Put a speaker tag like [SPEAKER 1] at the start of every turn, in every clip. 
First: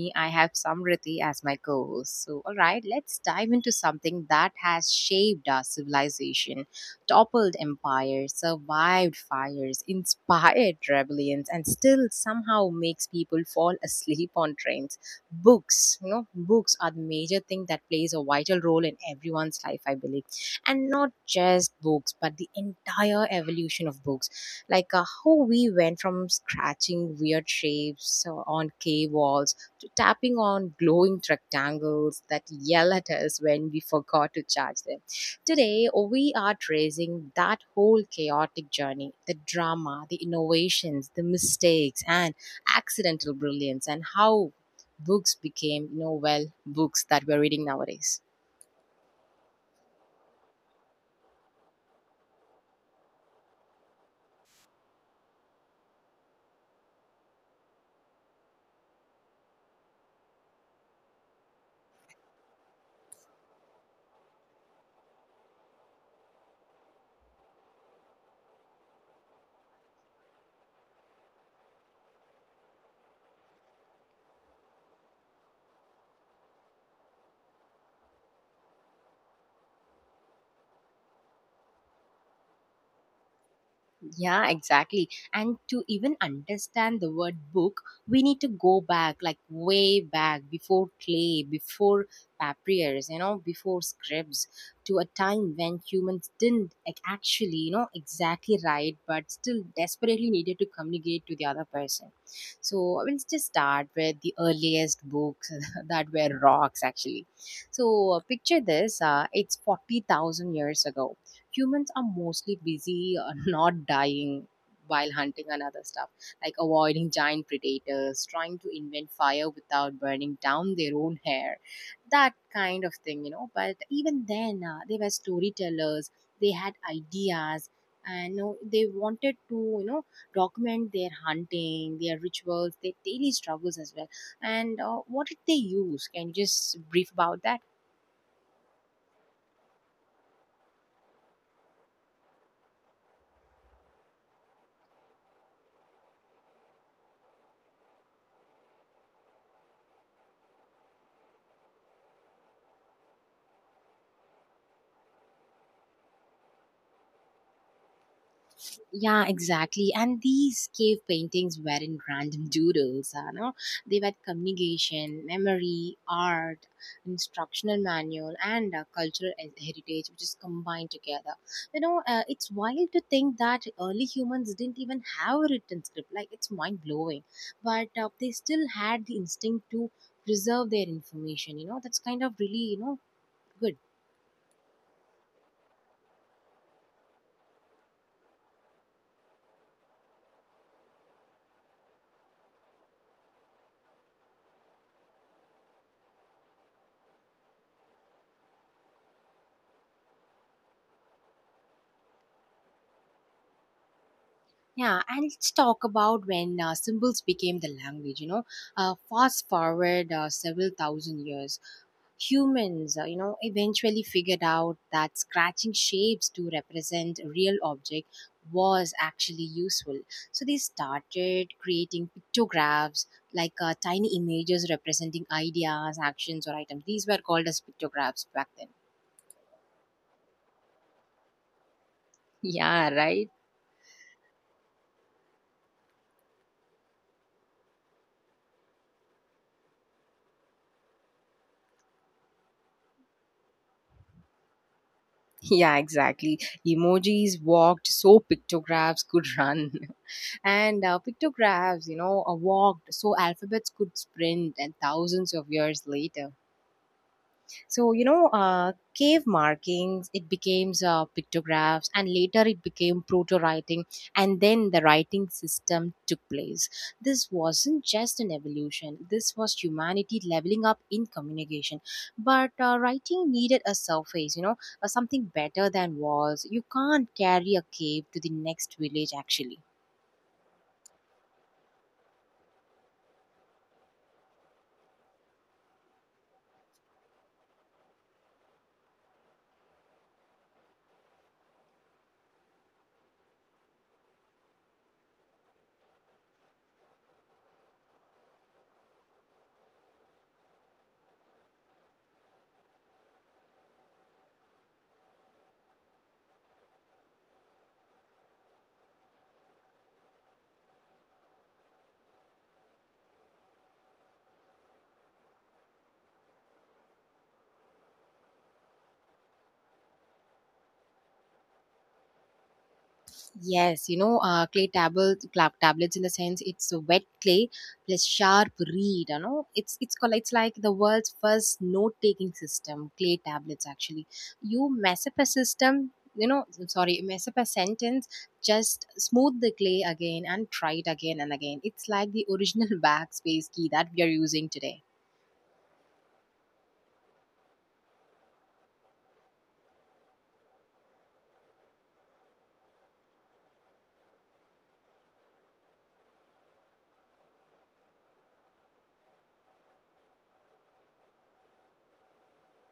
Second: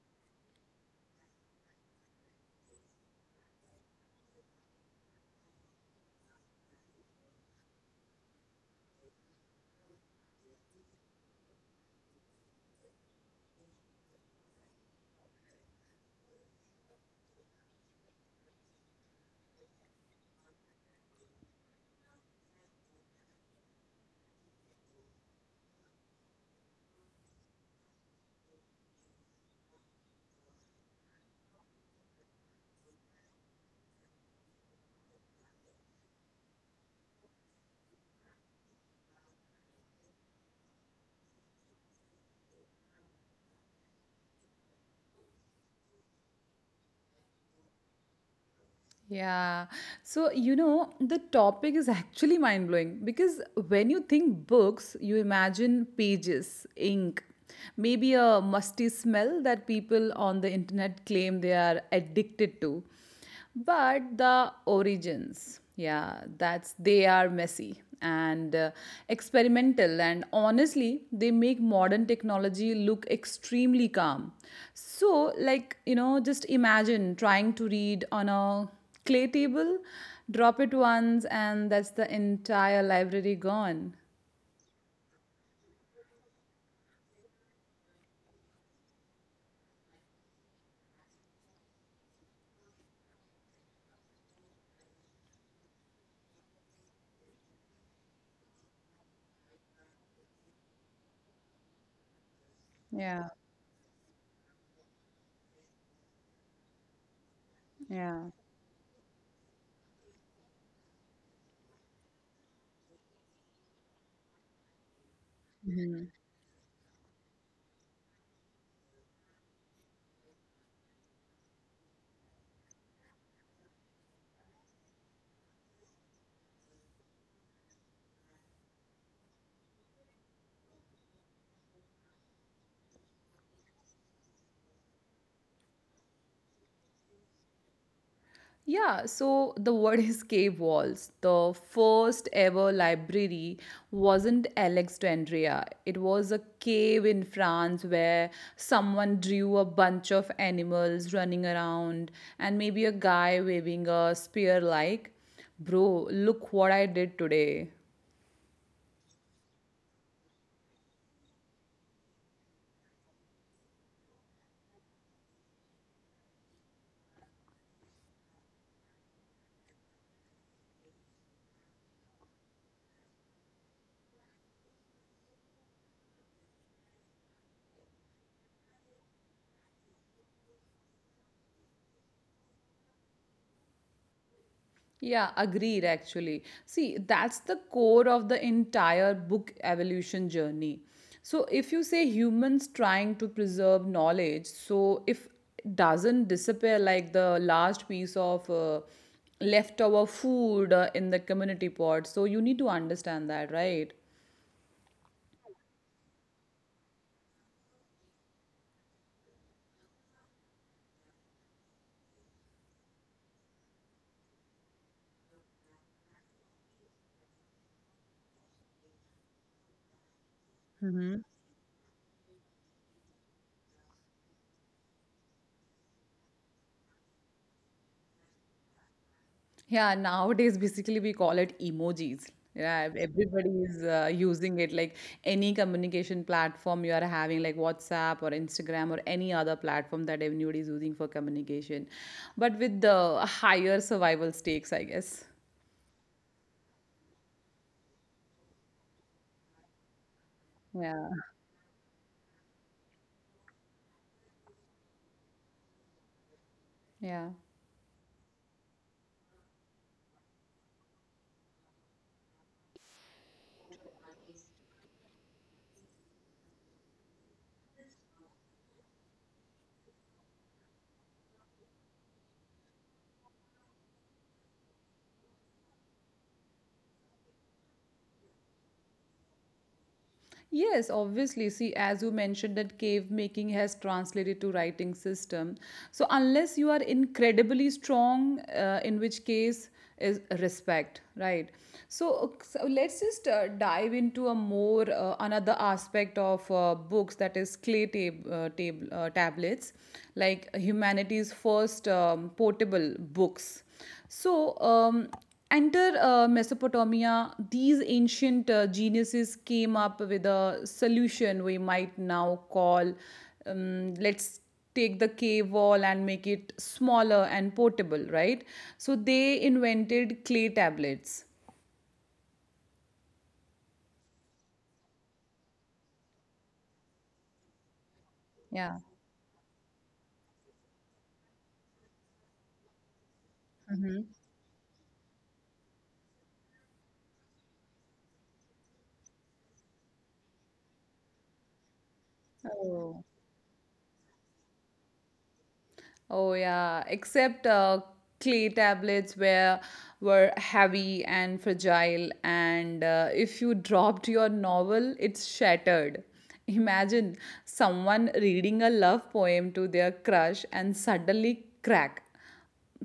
[SPEAKER 1] me I have Samriti as my co host. So, let's dive into something that has shaped our civilization, toppled empires, survived fires, inspired rebellions, and still somehow makes people fall asleep on trains. Books are the major thing that plays a vital role in everyone's life, I believe. And not just books, but the entire evolution of books like how we went from scratching weird shapes on cave walls to tapping on glowing rectangles that yell at us when we forgot to charge them. Today, we are tracing that whole chaotic journey, the drama, the innovations, the mistakes, and accidental brilliance, and how books became, books that we're reading nowadays.
[SPEAKER 2] Yeah. So, you know, the topic is actually mind blowing because when you think books, you imagine pages, ink, maybe a musty smell that people on the internet claim they are addicted to. But the origins, yeah, that's they are messy and experimental, and honestly they make modern technology look extremely calm. So, like, you know, just imagine trying to read on a clay table, drop it once, and that's the entire library gone.
[SPEAKER 1] Yeah, exactly. And to even understand the word book, we need to go back, like way back, before clay, before papyrus, before scripts, to a time when humans didn't exactly write, but still desperately needed to communicate to the other person. So I
[SPEAKER 2] Yeah.
[SPEAKER 1] will just start with the earliest books that were rocks, actually.
[SPEAKER 2] Yeah.
[SPEAKER 1] So picture this: it's 40,000 years ago. Humans are mostly busy not dying while hunting and other stuff, like avoiding giant predators, trying to invent fire without burning down their own hair, that kind of thing, you know. But even then they were storytellers. They had ideas, and they wanted to, document their hunting, their rituals, their daily struggles as well. And what did they use? Can you just brief about that?
[SPEAKER 2] Yeah, so the word is cave walls. The first ever library wasn't Alexandria. It was a cave in France where someone drew a bunch of animals running around and maybe a guy waving a spear like, "Bro, look what I did today."
[SPEAKER 1] Yeah, exactly. And these cave paintings weren't random doodles, you know. They were communication, memory, art, instructional manual, and cultural heritage, which is combined together. You know, it's wild to think that early humans didn't even have a written script. Like, it's mind blowing. But they still had the instinct to preserve their information. You know, that's kind of really, you know, good.
[SPEAKER 2] Yeah, agreed actually. See, that's the core of the entire book evolution journey. So, if you say humans trying to preserve knowledge, so if it doesn't disappear like the last piece of leftover food in the community pot, so you need to understand that, right?
[SPEAKER 1] Yeah, and let's talk about when symbols became the language. You know, fast forward several thousand years, humans, eventually figured out that scratching shapes to represent a real object was actually useful. So they
[SPEAKER 2] hmm
[SPEAKER 1] started creating pictographs, like tiny images representing ideas, actions, or items. These were called as pictographs back then.
[SPEAKER 2] Yeah, nowadays basically we call it emojis. Yeah,
[SPEAKER 1] Yeah, right?
[SPEAKER 2] everybody is using it. Like any communication platform you are having, like WhatsApp or Instagram or any other platform that everybody is using for communication, but with the higher survival stakes, I guess.
[SPEAKER 1] Yeah, exactly. Emojis walked so pictographs could run. And
[SPEAKER 2] Yeah,
[SPEAKER 1] pictographs, walked so alphabets could sprint. And thousands of years later,
[SPEAKER 2] yeah.
[SPEAKER 1] so you know, cave markings, it became pictographs, and later it became proto writing, and then the writing system took place. This wasn't just an evolution, this was humanity leveling up in communication. But writing needed a surface, you know, something better than walls. You can't carry a cave to the next village actually.
[SPEAKER 2] Yes, obviously. See, as you mentioned, that cave making has translated to writing system. So unless you are incredibly strong, in which case is respect, right? So, let's just dive into a more another aspect of books, that is tablets, like humanity's first portable books. So. Enter Mesopotamia. These ancient geniuses came up with a solution we might now call, let's take the cave wall and make it smaller and portable, right? So they invented clay tablets.
[SPEAKER 1] Yes, you know, clay tablets, clap tablets, in the sense it's a wet clay plus sharp
[SPEAKER 2] Yeah.
[SPEAKER 1] reed. You know, it's called, it's like the world's first note-taking system. Clay tablets
[SPEAKER 2] hmm
[SPEAKER 1] actually. You mess up a system, you know, I'm sorry, mess up a sentence. Just smooth the clay again and try it again and again. It's like the original
[SPEAKER 2] Oh.
[SPEAKER 1] backspace key that we are using today.
[SPEAKER 2] Oh yeah, except clay tablets were heavy and fragile, and if you dropped your novel, it's shattered. Imagine someone reading a love poem to their crush and suddenly, crack.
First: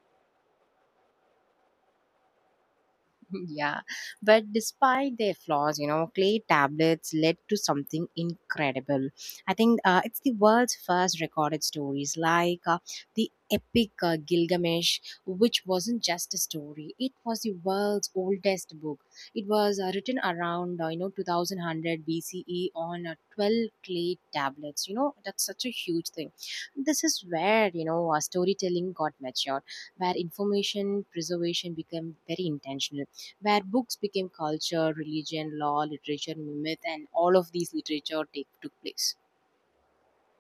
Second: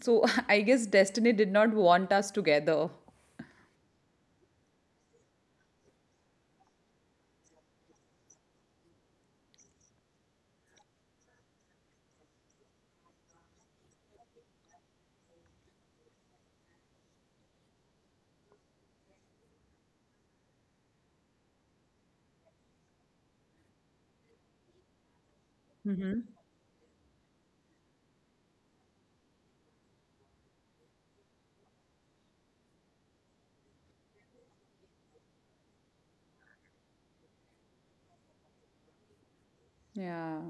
[SPEAKER 2] So, I guess destiny did not want us together.
[SPEAKER 1] Yeah, but despite their flaws, you know, clay tablets led to something incredible. I think it's the world's first recorded stories, like the epic Gilgamesh, which wasn't just a story; it was the world's oldest book. It was written around 2100 BCE on 12 clay tablets. You know, that's such a huge
[SPEAKER 2] hmm
[SPEAKER 1] thing. This is where, you know, storytelling got matured, where information preservation became very intentional, where books became culture, religion, law, literature, myth, and all of these literature took place.
[SPEAKER 2] Yeah.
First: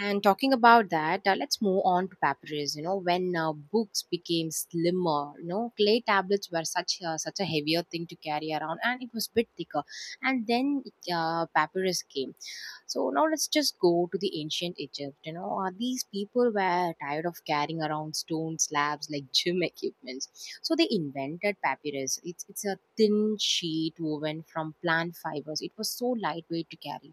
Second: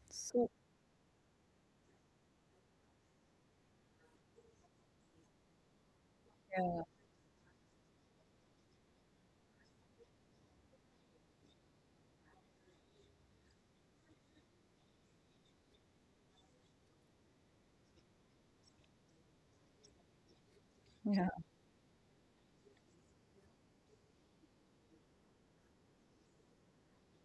[SPEAKER 1] And
[SPEAKER 2] So
[SPEAKER 1] talking about that, let's move on to papyrus. You know, when books became slimmer, you know, clay tablets
[SPEAKER 2] yeah,
[SPEAKER 1] were such a heavier thing to carry around, and it was bit thicker. And then papyrus came. So now let's just go to the ancient Egypt. You know, these people were tired of carrying around stone slabs like gym equipments. So they
[SPEAKER 2] yeah.
[SPEAKER 1] invented papyrus. It's a thin sheet woven from plant fibers. It was so lightweight to carry.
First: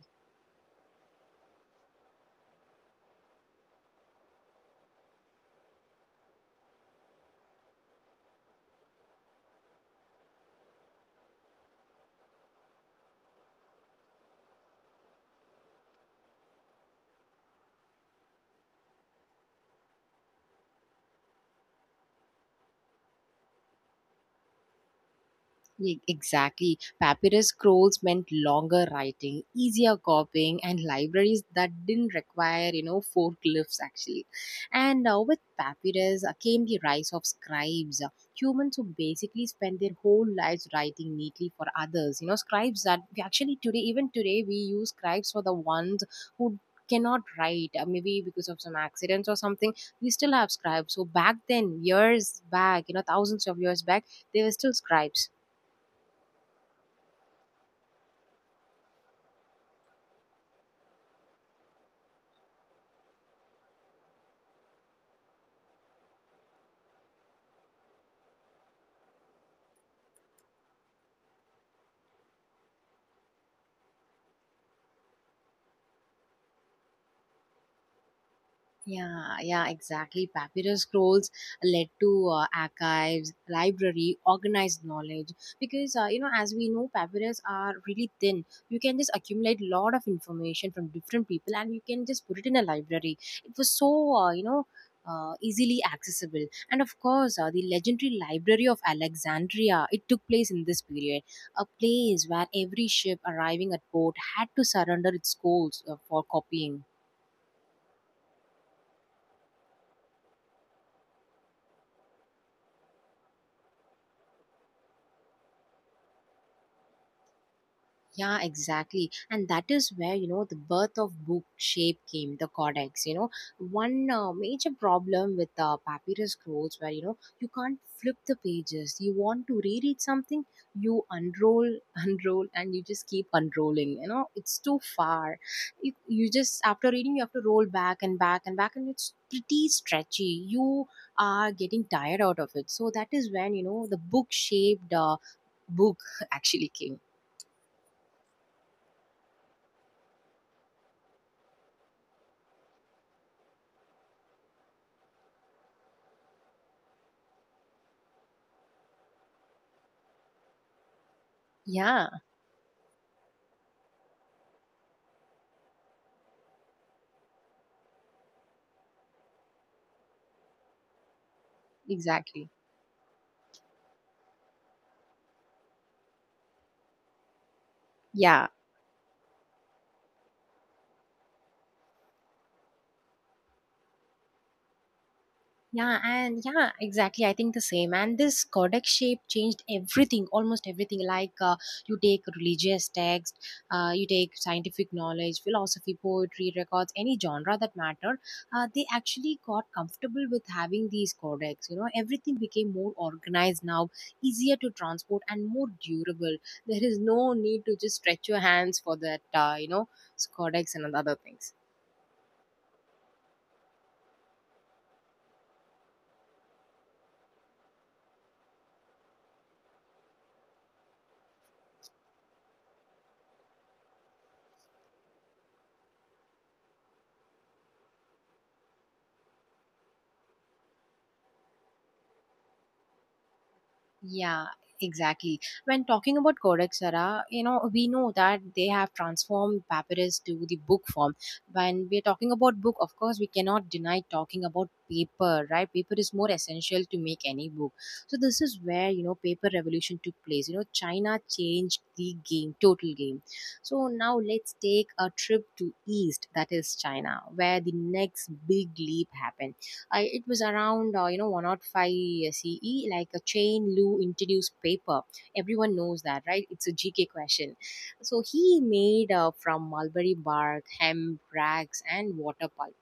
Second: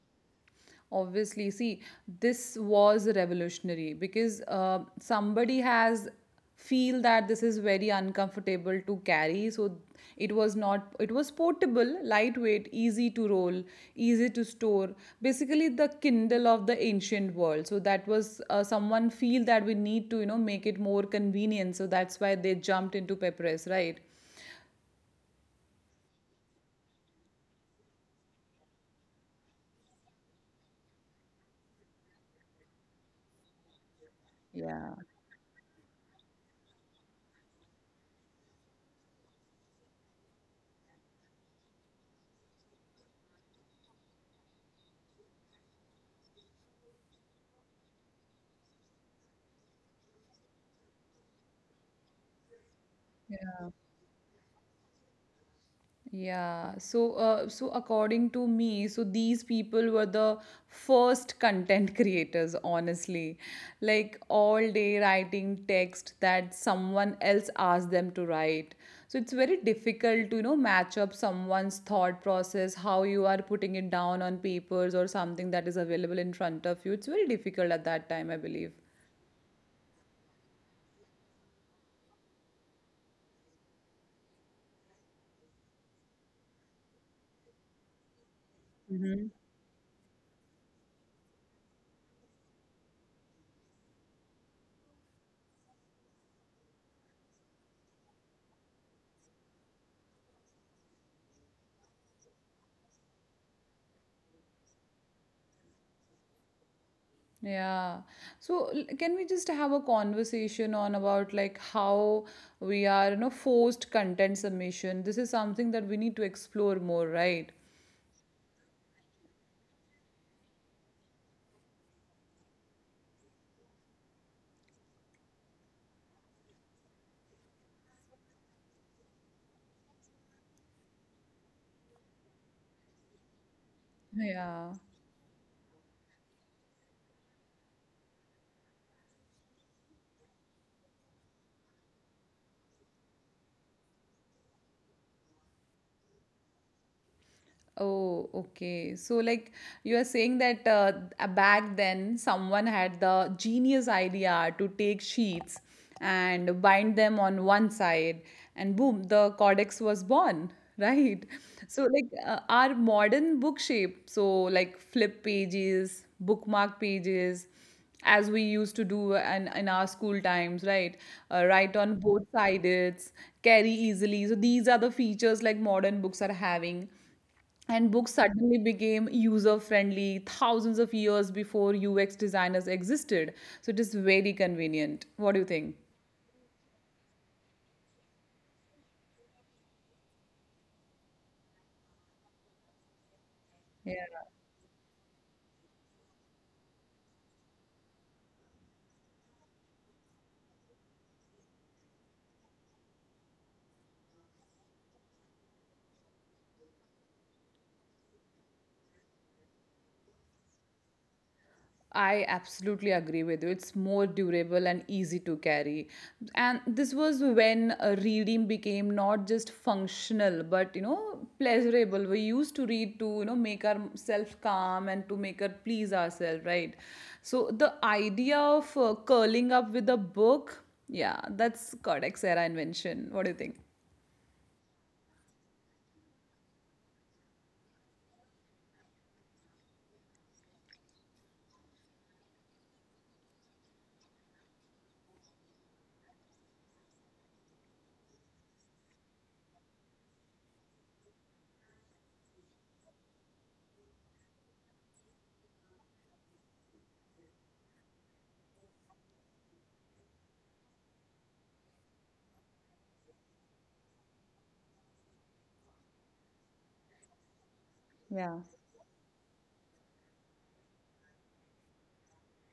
[SPEAKER 2] Obviously, see, this was revolutionary because somebody has feel that this is very uncomfortable to carry. So it was not. It was portable, lightweight, easy to roll, easy to store. Basically, the Kindle of the ancient world. So that was someone feel that we need to, you know, make it more convenient. So that's why they jumped into Pepperes, right?
[SPEAKER 1] Exactly. Papyrus scrolls meant longer writing, easier copying, and libraries that didn't require, you know, forklifts actually.
[SPEAKER 2] Yeah.
[SPEAKER 1] And now with papyrus came the rise of scribes, humans who basically spent their whole lives writing neatly for others. You know, scribes that we actually today, even today, we use scribes for the ones who cannot write maybe because of some accidents or something. We still have scribes. So back then, years back, you know, thousands of years back, they were still scribes.
[SPEAKER 2] Yeah, so according to me, so these people were the first content creators, honestly. Like, all day writing text that someone else asked them to write. So it's very difficult to, you know, match up someone's thought process, how you are putting it down on papers or something that is available in front of you. It's very difficult at that time, I believe.
[SPEAKER 1] Yeah, yeah, exactly. Papyrus scrolls led to archives, library, organized knowledge. Because you know, as we know, papyrus are really thin. You can just accumulate a lot of information from different people, and you can just put it in a library. It was so easily accessible, and of course the legendary library of Alexandria, it took place in this period, a place where every ship arriving at port had to surrender its scrolls for copying.
[SPEAKER 2] Yeah. So can we just have a conversation on about like how we are, you know, forced content submission? This is something that we need to explore more, right?
[SPEAKER 1] Yeah, exactly. And that is where, you know, the birth of book shape came, the codex. You know, one major problem with papyrus scrolls where, you know, you can't flip the pages. You want to reread something, you unroll, unroll, and you just keep unrolling. You know, it's too
[SPEAKER 2] Yeah.
[SPEAKER 1] far. You just, after reading, you have to roll back and back and back, and it's pretty stretchy. You are getting tired out of it. So that is when, you know, the book shaped book actually came.
[SPEAKER 2] Oh, okay. So, like, you are saying that back then someone had the genius idea to take sheets and bind them on one side, and boom, the codex was born, right?
[SPEAKER 1] Yeah.
[SPEAKER 2] So, like, our modern book shape, so like flip pages, bookmark pages, as we used to do in our school times, right? Write on
[SPEAKER 1] Exactly.
[SPEAKER 2] both sides, carry easily. So, these are the features like modern books are having, and books
[SPEAKER 1] Yeah.
[SPEAKER 2] suddenly became user friendly thousands of years before UX designers existed. So it is very convenient. What do you
[SPEAKER 1] Yeah.
[SPEAKER 2] think?
[SPEAKER 1] And yeah, exactly. I think the same. And this codex shape changed everything, almost everything. Like you take religious text, you
[SPEAKER 2] Yeah.
[SPEAKER 1] take scientific knowledge, philosophy, poetry, records, any genre that mattered. They actually got comfortable with having these codex. You know, everything became more organized now, easier to transport, and more durable. There is no need to just stretch your hands for that, codex and other things.
[SPEAKER 2] I absolutely agree with you. It's more durable and easy to carry. And this was when reading became not just functional but, you know, pleasurable. We used to read to, you know, make ourselves calm and to make her please ourselves, right? So the idea of curling up with a book, yeah, that's Codex era invention. What do you think?
[SPEAKER 1] Yeah, exactly. When talking about Codex Sara, you know, we know that they have transformed papyrus to the book form. When we're talking about book, of course, we cannot deny talking about paper, right? Paper is more essential to make any book. So this is where, you know, paper revolution took place. You know, China changed the game, total game. So now let's take a trip to East, that is China, where the next big leap happened. It was around 105 CE, like a chain Lu introduced paper. Everyone knows that, right? It's a GK question. So he
[SPEAKER 2] Yeah.
[SPEAKER 1] made from mulberry bark, hemp, rags, and water pulp.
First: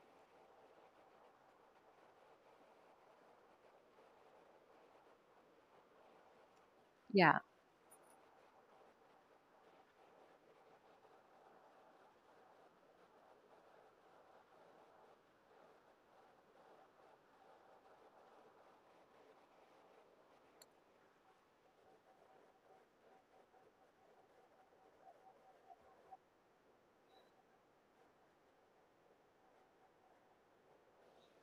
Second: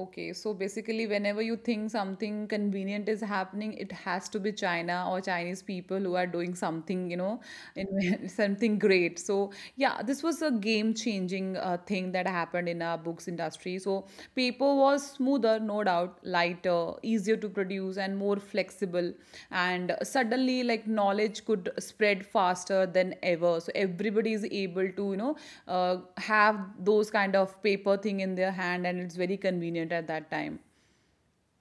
[SPEAKER 2] Okay, so basically, whenever you think something convenient is happening, it has to be China or Chinese people who are doing something, you know,
[SPEAKER 1] Yeah.
[SPEAKER 2] in something great. So yeah, this was a game-changing thing that happened in our books industry. So paper was smoother, no doubt, lighter, easier to produce, and more flexible. And suddenly, like, knowledge could spread faster than ever. So everybody is able to, you know, have those kind of paper thing in their hand, and it's very convenient at that time.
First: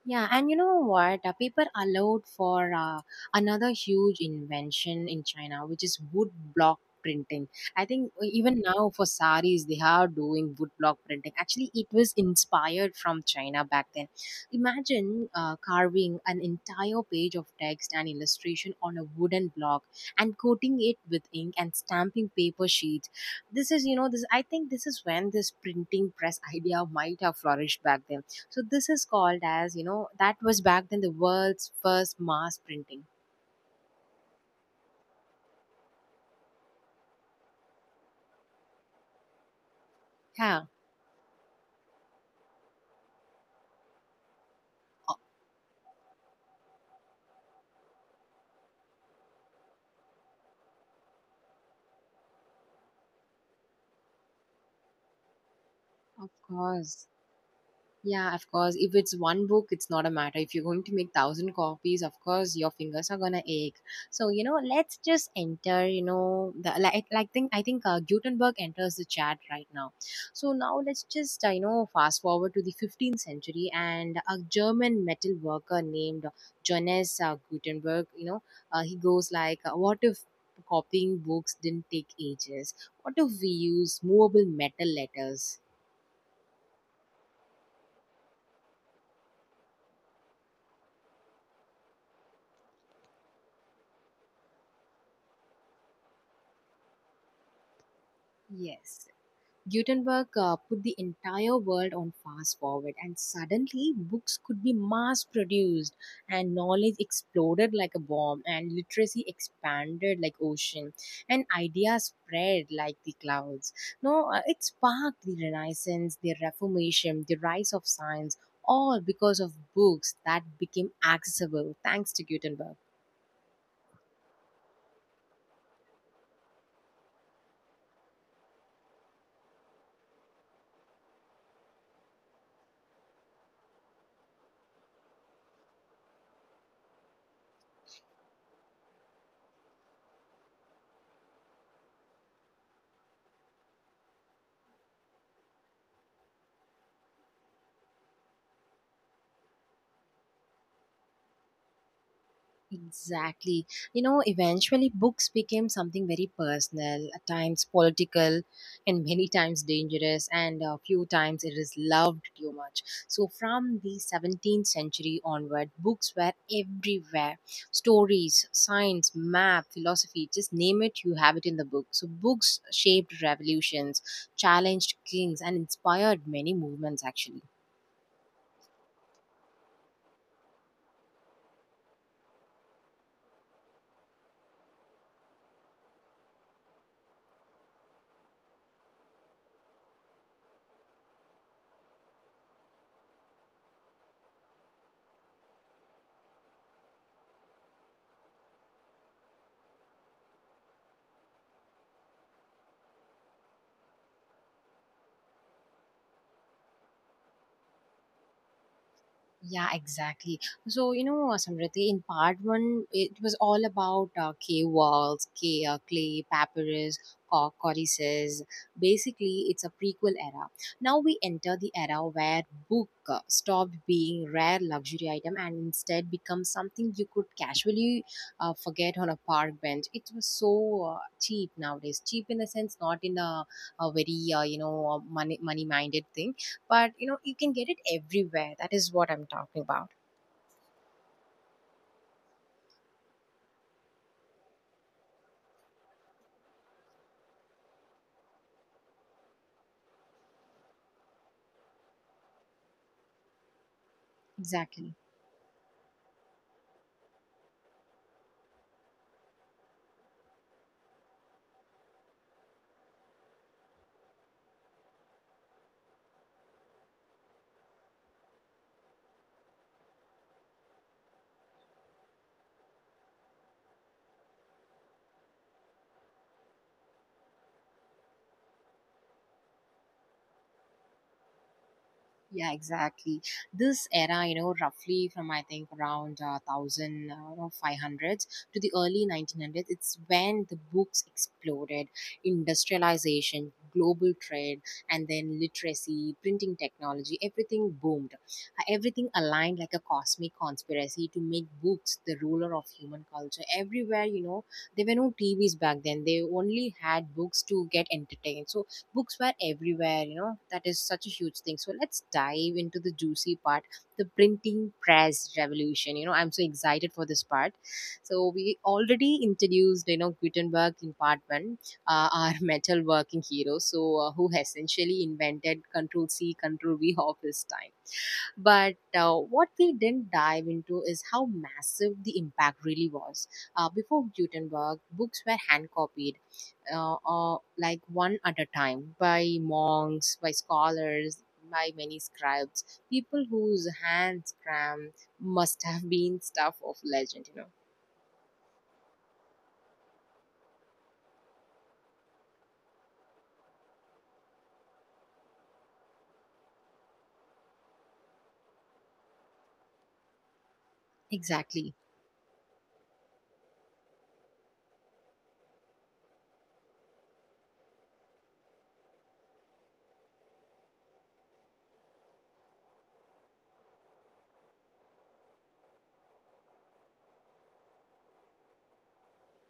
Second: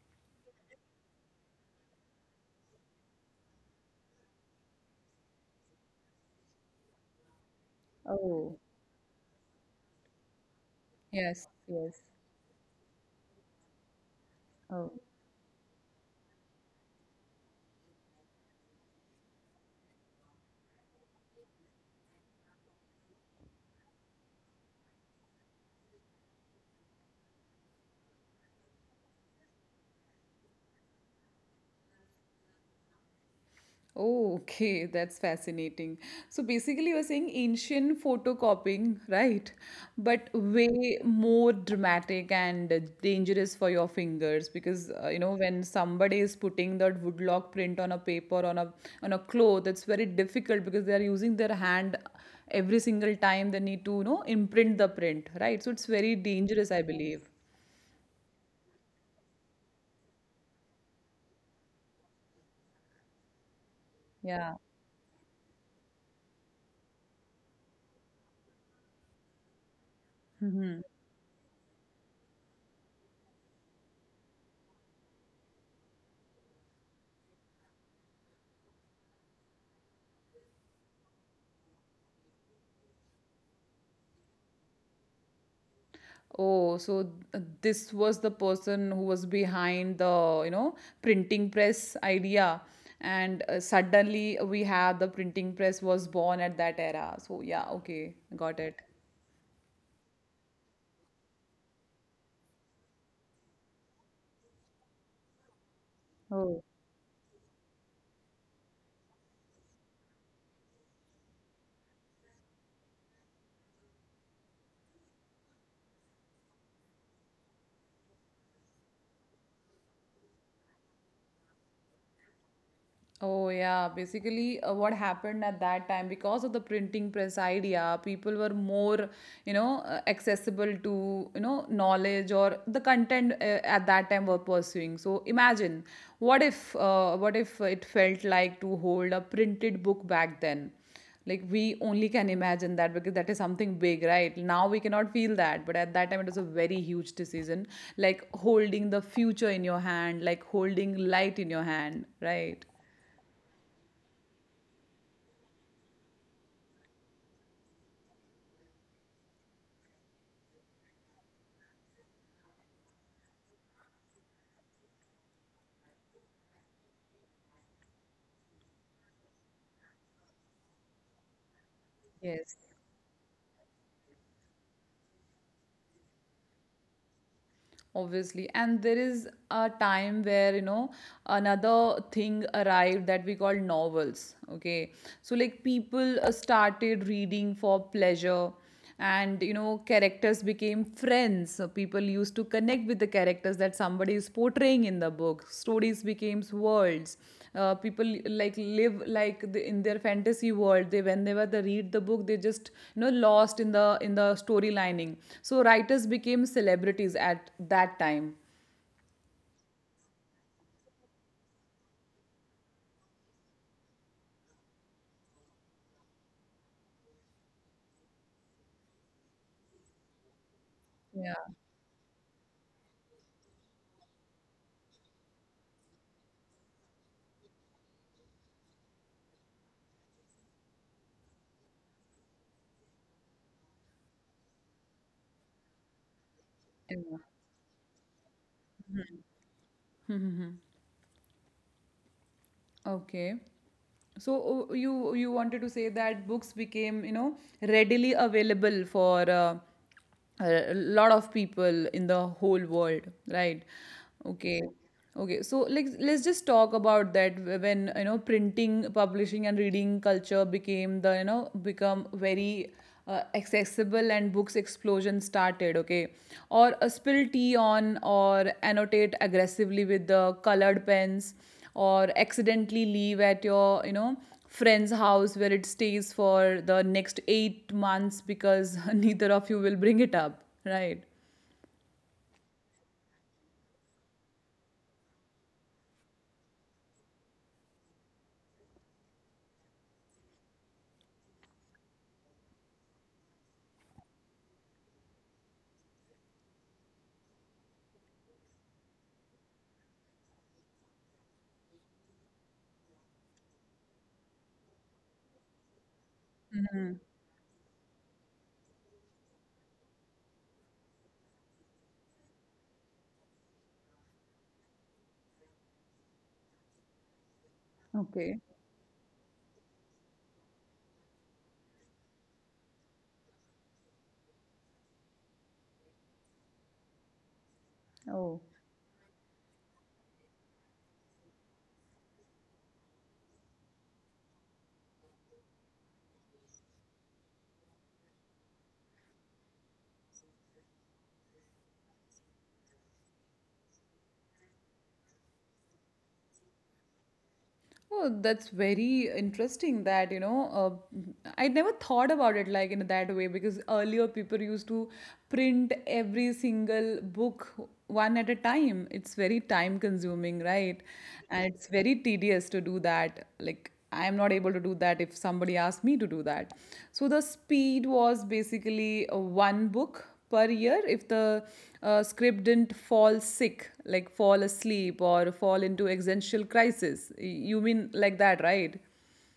[SPEAKER 1] Yeah, and you know what? People allowed for another huge invention in China, which is wood block printing. I think
[SPEAKER 2] Oh,
[SPEAKER 1] even now for saris, they are doing wood block printing.
[SPEAKER 2] yes.
[SPEAKER 1] Actually, it
[SPEAKER 2] Yes.
[SPEAKER 1] was inspired from China back then.
[SPEAKER 2] Oh.
[SPEAKER 1] Imagine carving an entire page of text and illustration on a wooden block and coating it with ink and stamping paper sheets. This is, you know, this. I think this is when this printing press idea might have flourished back then. So this is called as, you know, that was back then the world's first mass printing.
[SPEAKER 2] Oh, okay, that's fascinating. So basically, you're saying ancient photocopying, right? But
[SPEAKER 1] Yeah,
[SPEAKER 2] way more dramatic and dangerous for your fingers because,
[SPEAKER 1] o-
[SPEAKER 2] you know, when somebody is putting that woodblock print on a paper on a cloth, it's very difficult because they are using their hand every single time they need to, you know, imprint the print, right? So it's very
[SPEAKER 1] of
[SPEAKER 2] dangerous, I
[SPEAKER 1] course.
[SPEAKER 2] believe.
[SPEAKER 1] Yeah, of course. If it's one book, it's not a matter. If you're going to make thousand copies, of course, your fingers are gonna ache. So you know,
[SPEAKER 2] Yeah.
[SPEAKER 1] let's just enter. You know, the like think I think Gutenberg enters the chat right now. So now let's just fast forward to the 15th century and a German metal worker named Johannes Gutenberg. You know, he goes like, "What if?" Copying books didn't take ages. What if we use movable metal letters?
[SPEAKER 2] Oh, so this was the person who was behind the, you know, printing press idea. And suddenly we have the printing press was born at that era. So yeah, okay, got it.
[SPEAKER 1] Yes. Gutenberg put the entire world on fast forward, and suddenly books could be mass produced, and
[SPEAKER 2] Oh.
[SPEAKER 1] knowledge exploded like a bomb, and literacy expanded like ocean, and ideas spread like the clouds. No, it sparked the Renaissance, the Reformation, the rise of science, all because of books that became accessible thanks to Gutenberg.
[SPEAKER 2] Oh, yeah. Basically, what happened at that time, because of the printing press idea, people were more, you know, accessible to, you know, knowledge or the content at that time were pursuing. So imagine, what if it felt like to hold a printed book back then? Like, we only can imagine that because that is something big, right? Now we cannot feel that, but at that time it was a very huge decision, like holding the future in your hand, like holding light in your hand, right?
[SPEAKER 1] Exactly. You know, eventually books became something very personal, at times political, and many times dangerous, and a few times it is loved too much. So, from the 17th century onward, books were everywhere, stories, science, map, philosophy, just name it, you have it in the book. So, books
[SPEAKER 2] Yes,
[SPEAKER 1] shaped revolutions, challenged kings, and inspired many movements actually.
[SPEAKER 2] obviously. And there is a time where, you know, another thing arrived that we call novels. Okay. So, like, people started reading for pleasure, and, you know, characters became friends. So, people used to connect with the characters that somebody is portraying in the book. Stories became worlds. Uh, people like live like the, in their fantasy world, they whenever they read the book they just, you know, lost in the story lining. So writers became celebrities at that time.
[SPEAKER 1] Yeah, exactly. So, Samriti, in part one, it was all about K walls, K clay, papyrus, codices. Basically, it's a prequel era. Now we
[SPEAKER 2] Yeah,
[SPEAKER 1] enter the era where book stopped being rare luxury item and instead becomes something you could casually forget on a park bench. It was so cheap nowadays. Cheap in the sense, not in a, a very money minded thing, but
[SPEAKER 2] yeah.
[SPEAKER 1] you can get it everywhere. That is what I'm talking about.
[SPEAKER 2] Okay. So you wanted to say that books became, you know, readily available for a lot of people in the whole world, right? Okay.
[SPEAKER 1] Exactly.
[SPEAKER 2] Okay. So, like, let's just talk about that when, you know, printing, publishing and reading culture became the, you know, become very accessible, and books explosion started. Okay. Or a spill tea on, or annotate aggressively with the colored pens, or accidentally leave at your, you know, friend's house where it stays for the next 8 months because neither of you will bring it up, right?
[SPEAKER 1] Yeah, exactly. This era, you know, roughly from I think around thousand no, five hundreds to the early nineteen hundreds. It's when the books exploded, industrialization, global trade, and then literacy, printing technology. Everything boomed. Everything aligned like a cosmic conspiracy to make books the ruler of human culture. Everywhere, you know, there were no TVs back then. They only had books to get entertained. So books were everywhere. That is such a huge thing. So let's dive into the juicy part, the printing press revolution. I'm so excited for this part. So
[SPEAKER 2] Okay.
[SPEAKER 1] we already introduced Gutenberg in part one. Our metal working hero, so who essentially invented control c control v of his time.
[SPEAKER 2] Oh.
[SPEAKER 1] But what we didn't dive into is how massive the impact really was. Before Gutenberg, books were hand copied, like one at a time, by monks, by scholars, by many scribes, people whose hands cram must have been stuff of legend.
[SPEAKER 2] Oh, that's very interesting that, you know, I never thought about it like in that way, because earlier people used to print every single book one at a time. It's very time consuming, right? And
[SPEAKER 1] Exactly.
[SPEAKER 2] it's very tedious to do that. Like, I am not able to do that if somebody asks me to do that. So the speed was basically one book per year if the script didn't fall sick, like fall asleep or fall into existential crisis. You mean like that, right?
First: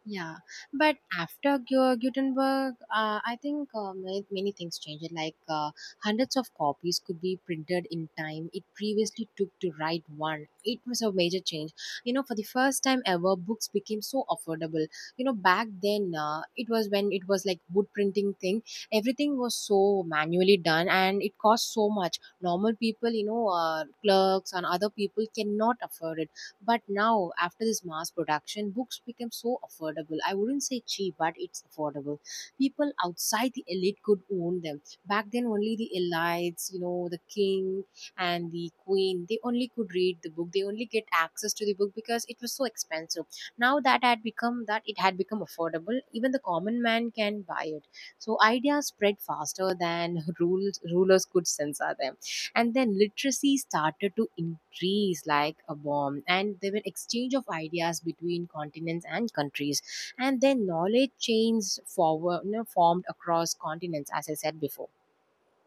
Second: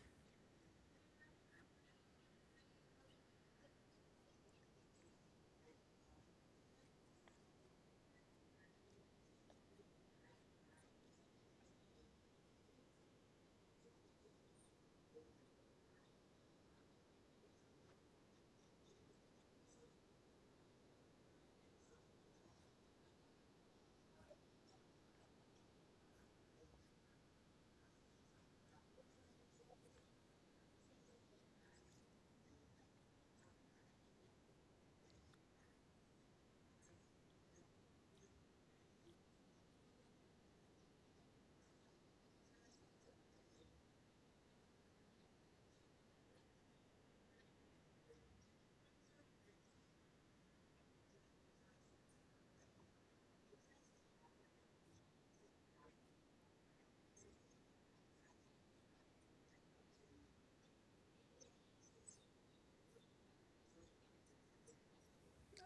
[SPEAKER 1] Yeah, but after Gutenberg, I think many, many things changed. Like hundreds of copies could be printed in time. It previously took to write one. It was a major change. You know, for the first time ever, books became so affordable. You know, back then, it was when it was like wood printing thing. Everything was so manually done, and it cost so much. Normal people, clerks and other people cannot afford it, but now, after this mass production, books became so affordable. I wouldn't say cheap, but it's affordable. People outside the elite could own them. Back then, only the elites, the king and the queen, they only could read the book. They only get access to the book because it was so expensive. Now that it had become affordable. Even the common man can buy it. So ideas spread faster than rules rulers could censor them. And then literacy started to increase like a bomb, and there were exchange of ideas between continents and countries. And then knowledge chains formed across continents, as I said before.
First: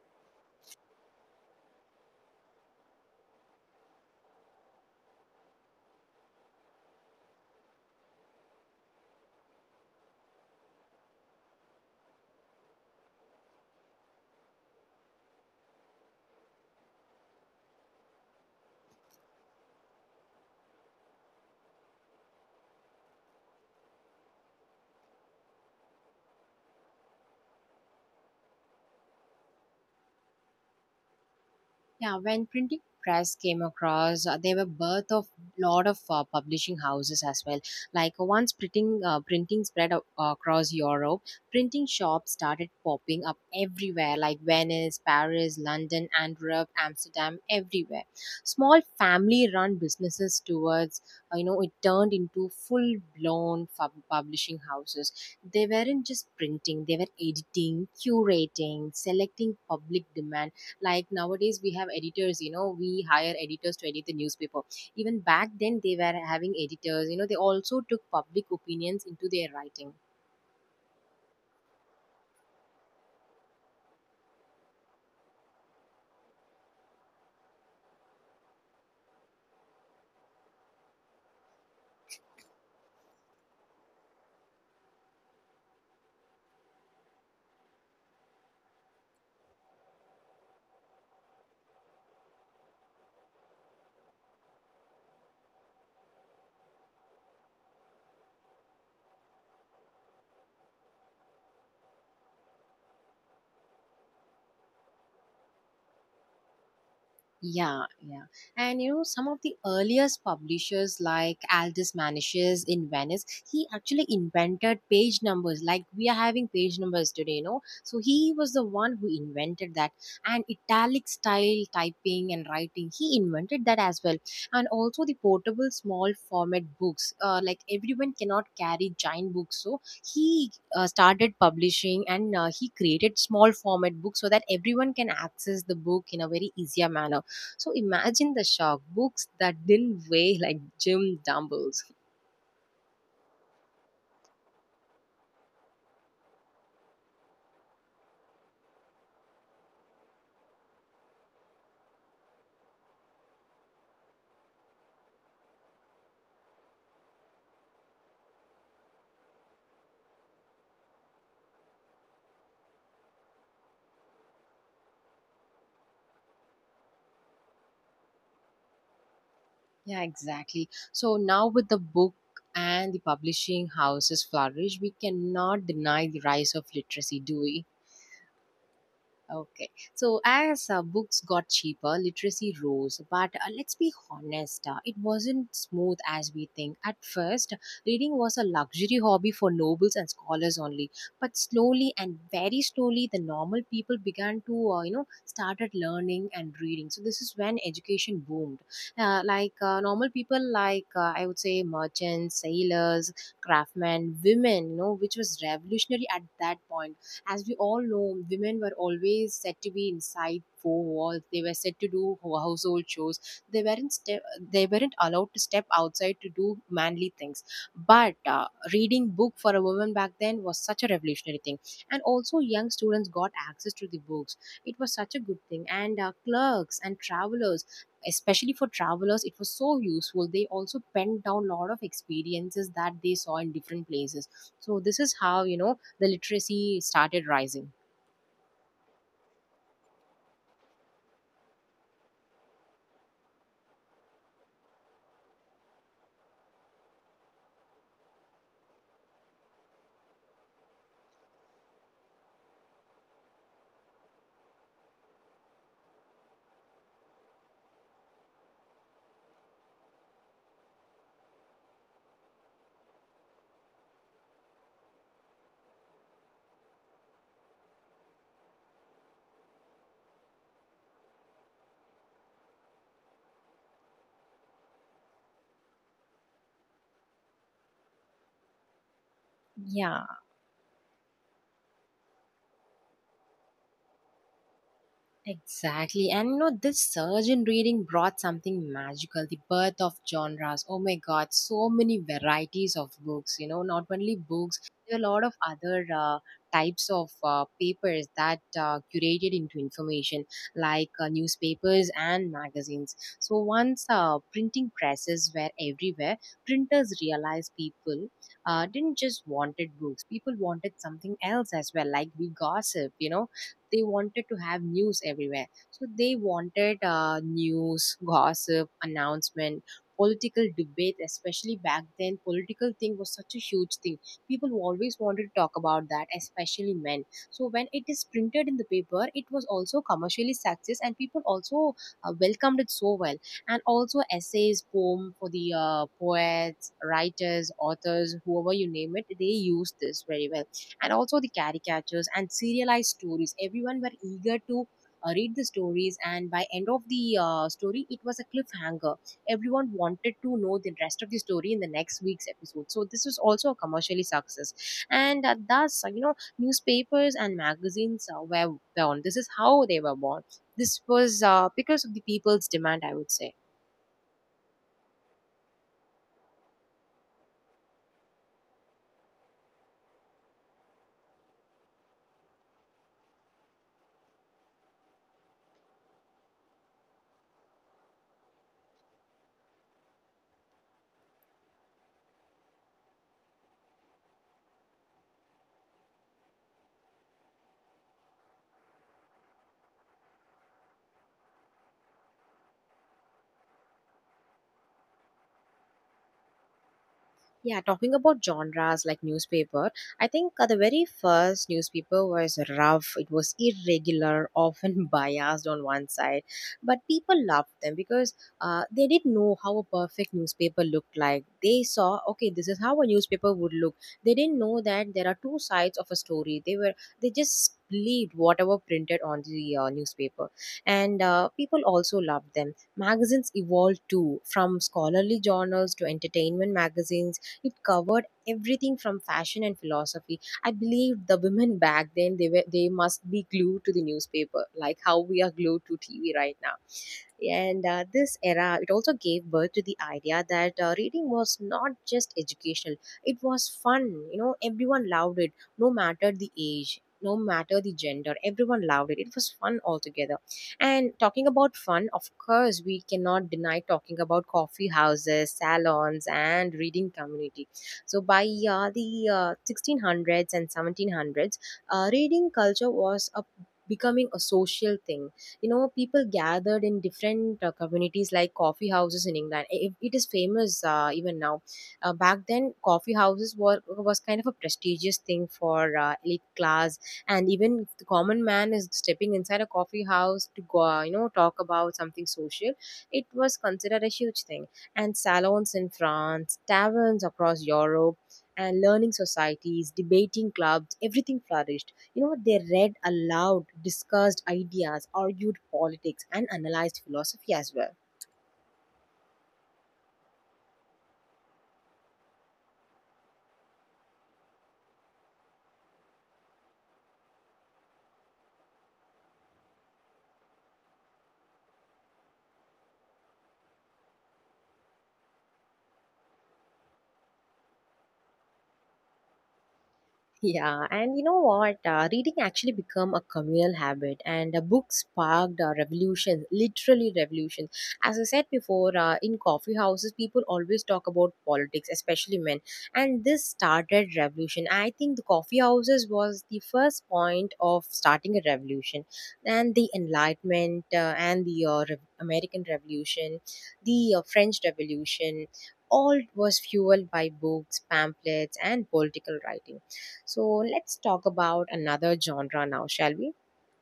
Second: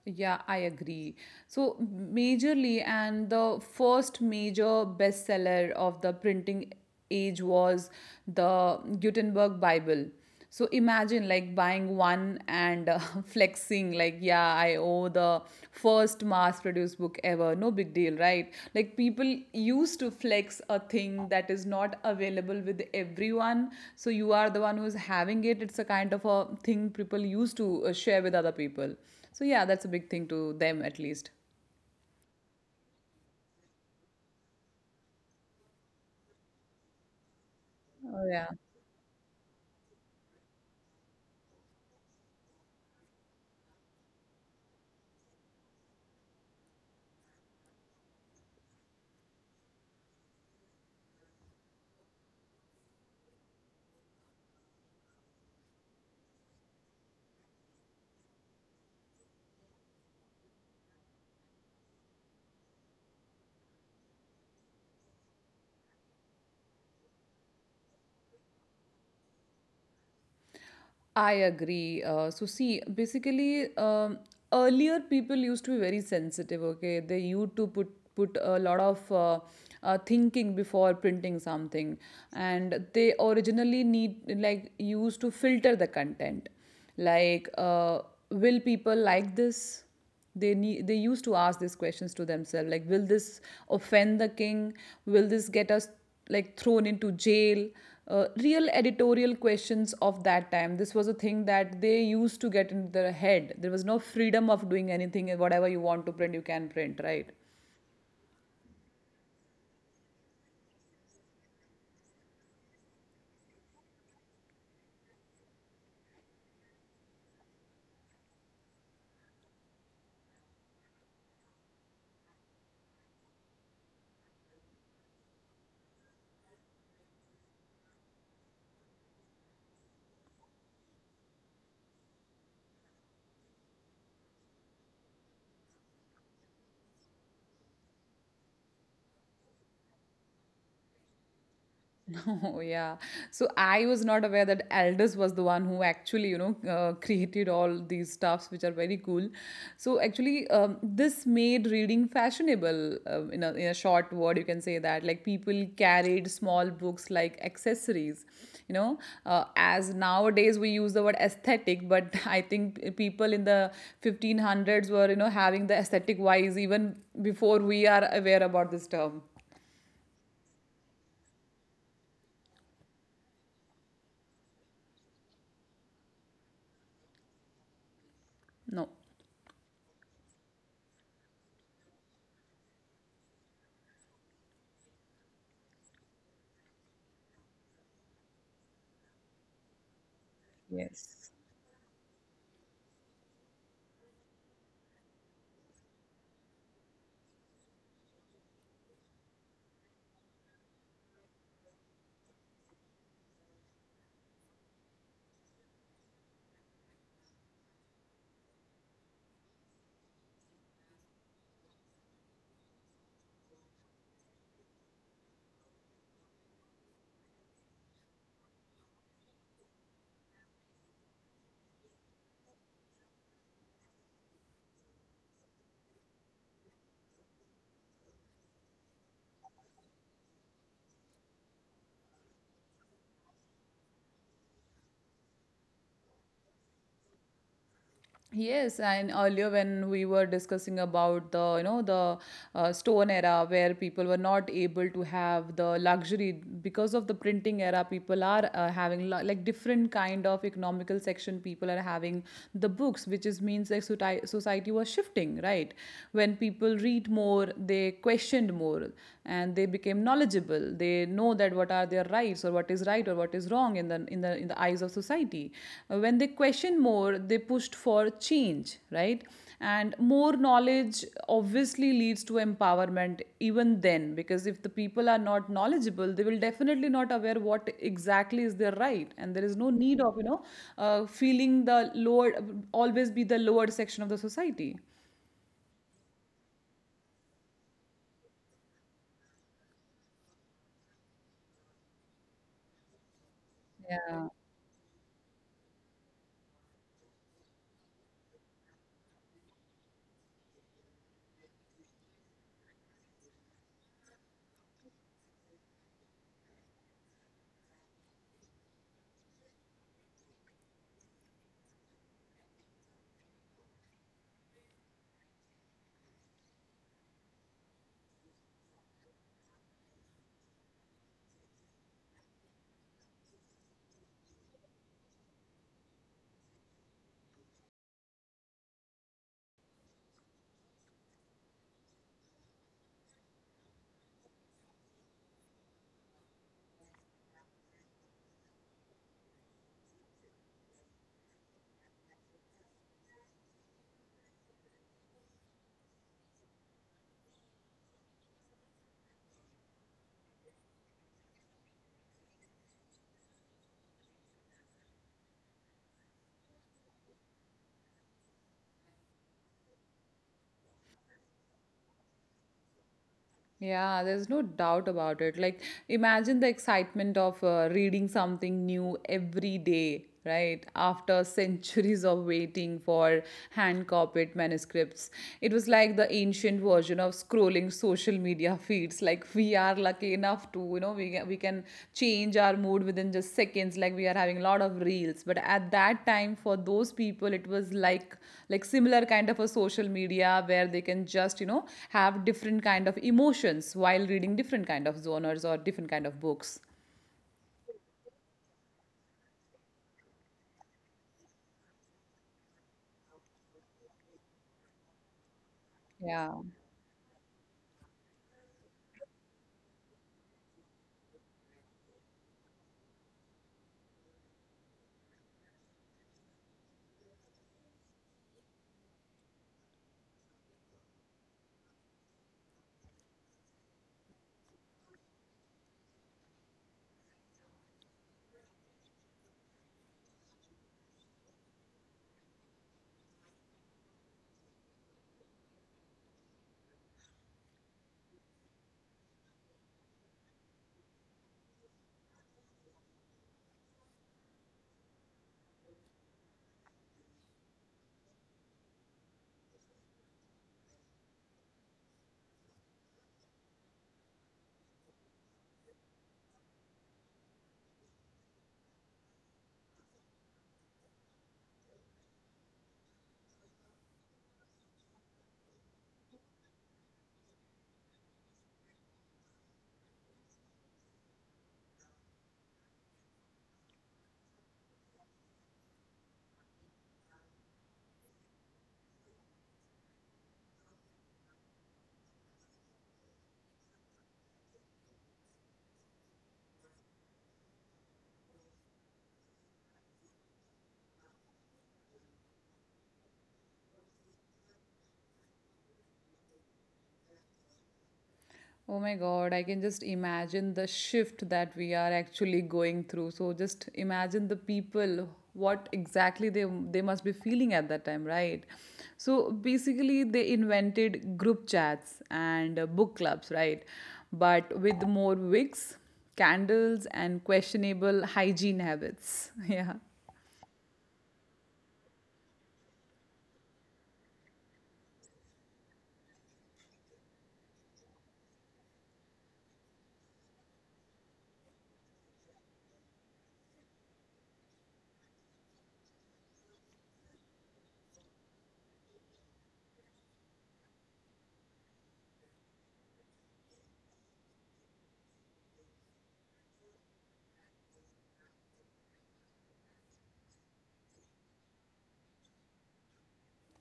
[SPEAKER 2] Yeah, I agree. So, majorly, and the first major bestseller of the printing age was the Gutenberg Bible. So, imagine like buying one and flexing, like, yeah, I owe the first mass produced book ever. No big deal, right? Like, people used to flex a thing that is not available with everyone. So, you are the one who's having it. It's a kind of a thing people used to share with other people. So yeah, that's a big thing to them, at least.
[SPEAKER 1] Yeah, when printing press came across, there were birth of lot of publishing houses as well. Like
[SPEAKER 2] Oh, yeah.
[SPEAKER 1] once printing spread across Europe, printing shops started popping up everywhere, like Venice, Paris, London, Antwerp, Amsterdam, everywhere. Small family-run businesses towards it turned into full-blown publishing houses. They weren't just printing; they were editing, curating, selecting public demand. Like nowadays, we have editors. We hire editors to edit the newspaper. Even back then, they were having editors. They also took public opinions into their writing.
[SPEAKER 2] I agree. So see, basically, earlier people used to be very sensitive. Okay, they used to put a lot of thinking before printing something, and they originally need like used to filter the content, like, will people like this? They need they used to ask these questions to themselves, like, will this offend the king, will this get us like thrown into jail? Uh, real editorial questions of that time. This was a thing that they used to get into their head. There was no freedom of doing anything and whatever you want to print you can print, right?
[SPEAKER 1] Yeah, yeah. And some of the earliest publishers, like Aldous Manicius in Venice, he actually invented page numbers, like we are having page numbers today. So he was the one who invented that. And italic style typing and writing, he invented that as well. And also the portable small format books, like everyone cannot carry giant books. So he started publishing, and he created small format books so that everyone can access the book in a very easier manner. So imagine the shock, books that didn't weigh like gym dumbbells.
[SPEAKER 2] Oh yeah. So I was not aware that Aldous was the one who actually, you know, created all these stuffs, which are very cool. So actually, this made reading fashionable. In a short word, you can say that like people carried small books like accessories. You know, as nowadays we use the word aesthetic, but I think people in the 1500s were, having the aesthetic wise even before we are aware about this term.
[SPEAKER 1] Yeah, exactly. So now with the book and the publishing houses flourish, we cannot deny the rise of literacy, do we?
[SPEAKER 2] No.
[SPEAKER 1] Okay. So as books got cheaper, literacy rose. But let's be honest, it wasn't smooth as we think. At first, reading was a luxury hobby for nobles and scholars only.
[SPEAKER 2] Yes.
[SPEAKER 1] But slowly and very slowly, the normal people began to, you know, started learning and reading. So this is when education boomed. Like normal people, like I would say merchants, sailors, craftsmen, women, which was revolutionary at that point. As we all know, women were always said to be inside four walls. They were said to do household chores. They weren't ste- they weren't allowed to step outside to do manly things. But reading book for a woman back then was such a revolutionary thing, and also young students got access to the books. It was such a good thing, and clerks and travelers. Especially for travelers, it was so useful. They also penned down a lot of experiences that they saw in different places. So this is how the literacy started rising.
[SPEAKER 2] Yes, and earlier when we were discussing about the stone era where people were not able to have the luxury because of the printing era, people are having like different kind of economical section. People are having the books, which is means like society was shifting, right? When people read more, they questioned more and they became knowledgeable. They know that what are their rights or what is right or what is wrong in the eyes of society. When they question more, they pushed for change, right? And more knowledge obviously leads to empowerment even then, because if the people are not knowledgeable, they will definitely not aware what exactly is their right, and there is no need
[SPEAKER 1] Yeah.
[SPEAKER 2] of feeling the lower, always be the lower section of the society.
[SPEAKER 1] Exactly. And this surge in reading brought something magical, the birth of genres. Oh my god, so many varieties of books. You know, not only
[SPEAKER 2] Yeah.
[SPEAKER 1] books, there are a lot of other types of papers that curated into information, like newspapers and magazines. So once printing presses were everywhere, printers realized people didn't just wanted books, people wanted something else as well, like we gossip. They wanted to have news everywhere, so they wanted news gossip, announcement, political debate. Especially back then, political thing was such a huge thing. People always wanted to talk about that, especially men. So when it is printed in the paper, it was also commercially success, and people also welcomed it so well. And also essays, poem for the poets, writers, authors, whoever you name it, they use this very well. And also the caricatures and serialized stories. Everyone were eager to read the stories, and by end of the story, it was a cliffhanger. Everyone wanted to know the rest of the story in the next week's episode. So this was also a commercially success, and thus newspapers and magazines were born. This is how they were born. This was because of the people's demand, I would say.
[SPEAKER 2] Yeah, there's no doubt about it. Like, imagine the excitement of reading something new every day, right? After centuries of waiting for hand copied manuscripts. It was like the ancient version of scrolling social media feeds. Like, we are lucky enough to we can change our mood within just seconds, like we are having a lot of reels, but at that time for those people it was like similar kind of a social media where they can just have different kind of emotions while reading different kind of zoners or different kind of books.
[SPEAKER 1] Yeah, talking about genres like newspaper, I think the very first newspaper was rough. It was irregular, often biased on one side,
[SPEAKER 2] Yeah.
[SPEAKER 1] but people loved them because they didn't know how a perfect newspaper looked like. They saw, okay, this is how a newspaper would look. They didn't know that there are two sides of a story. They just believed whatever printed on the newspaper, and people also loved them. Magazines evolved too, from scholarly journals to entertainment magazines. It covered everything from fashion and philosophy. I believe the women back then, they must be glued to the newspaper, like how we are glued to TV right now. And this era, it also gave birth to the idea that reading was not just educational, it was fun. Everyone loved it, no matter the age, no matter the gender. Everyone loved it. It was fun altogether. And talking about fun, of course, we cannot deny talking about coffee houses, salons, and reading community. So by the 1600s and 1700s, reading culture was a becoming a social thing. People gathered in different communities, like coffee houses in England. It is famous even now. Back then, coffee houses were was kind of a prestigious thing for elite class. And even if the common man is stepping inside a coffee house to go talk about something social, it was considered a huge thing. And salons in France, taverns across Europe, and learning societies, debating clubs, everything flourished. They read aloud, discussed ideas, argued politics, and analyzed philosophy as well.
[SPEAKER 2] Oh my God, I can just imagine the shift that we are actually going through. So just imagine the people, what exactly they must be feeling at that time, right? So basically, they invented group chats and book clubs, right? But with more wigs, candles, and questionable hygiene habits. Yeah.
[SPEAKER 1] Yeah, and you know what? Reading actually become a communal habit, and books sparked a revolution, literally revolution. As I said before, in coffee houses, people always talk about politics, especially men, and this started revolution. I think the coffee houses was the first point of starting a revolution, and the Enlightenment and the American Revolution, the French Revolution. All was fueled by books, pamphlets, and political writing. So let's talk about another genre now, shall we?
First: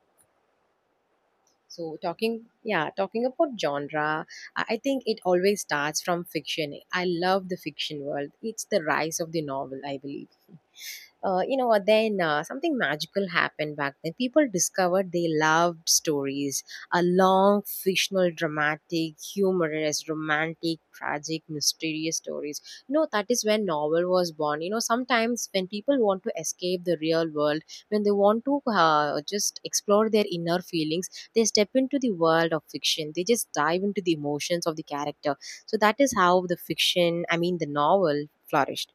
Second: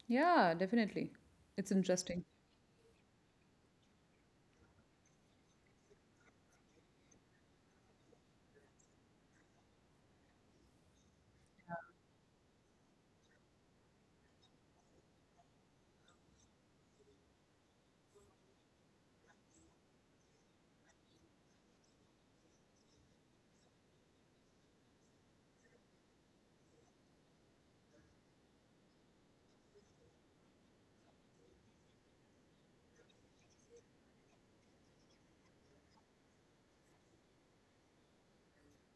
[SPEAKER 2] Yeah, definitely. It's
[SPEAKER 1] So,
[SPEAKER 2] interesting.
[SPEAKER 1] yeah, talking about genre, I think it always starts from fiction. I love the fiction world. It's the rise of the novel, I believe. You know then Something magical happened. Back then people discovered they loved stories, a long fictional dramatic humorous romantic tragic mysterious stories. You know, that is when novel was born. You know, sometimes when people want to escape the real world, when they want to just explore their inner feelings, they step into the world of fiction, they just dive into the emotions of the character. So that is how the fiction I mean the novel flourished.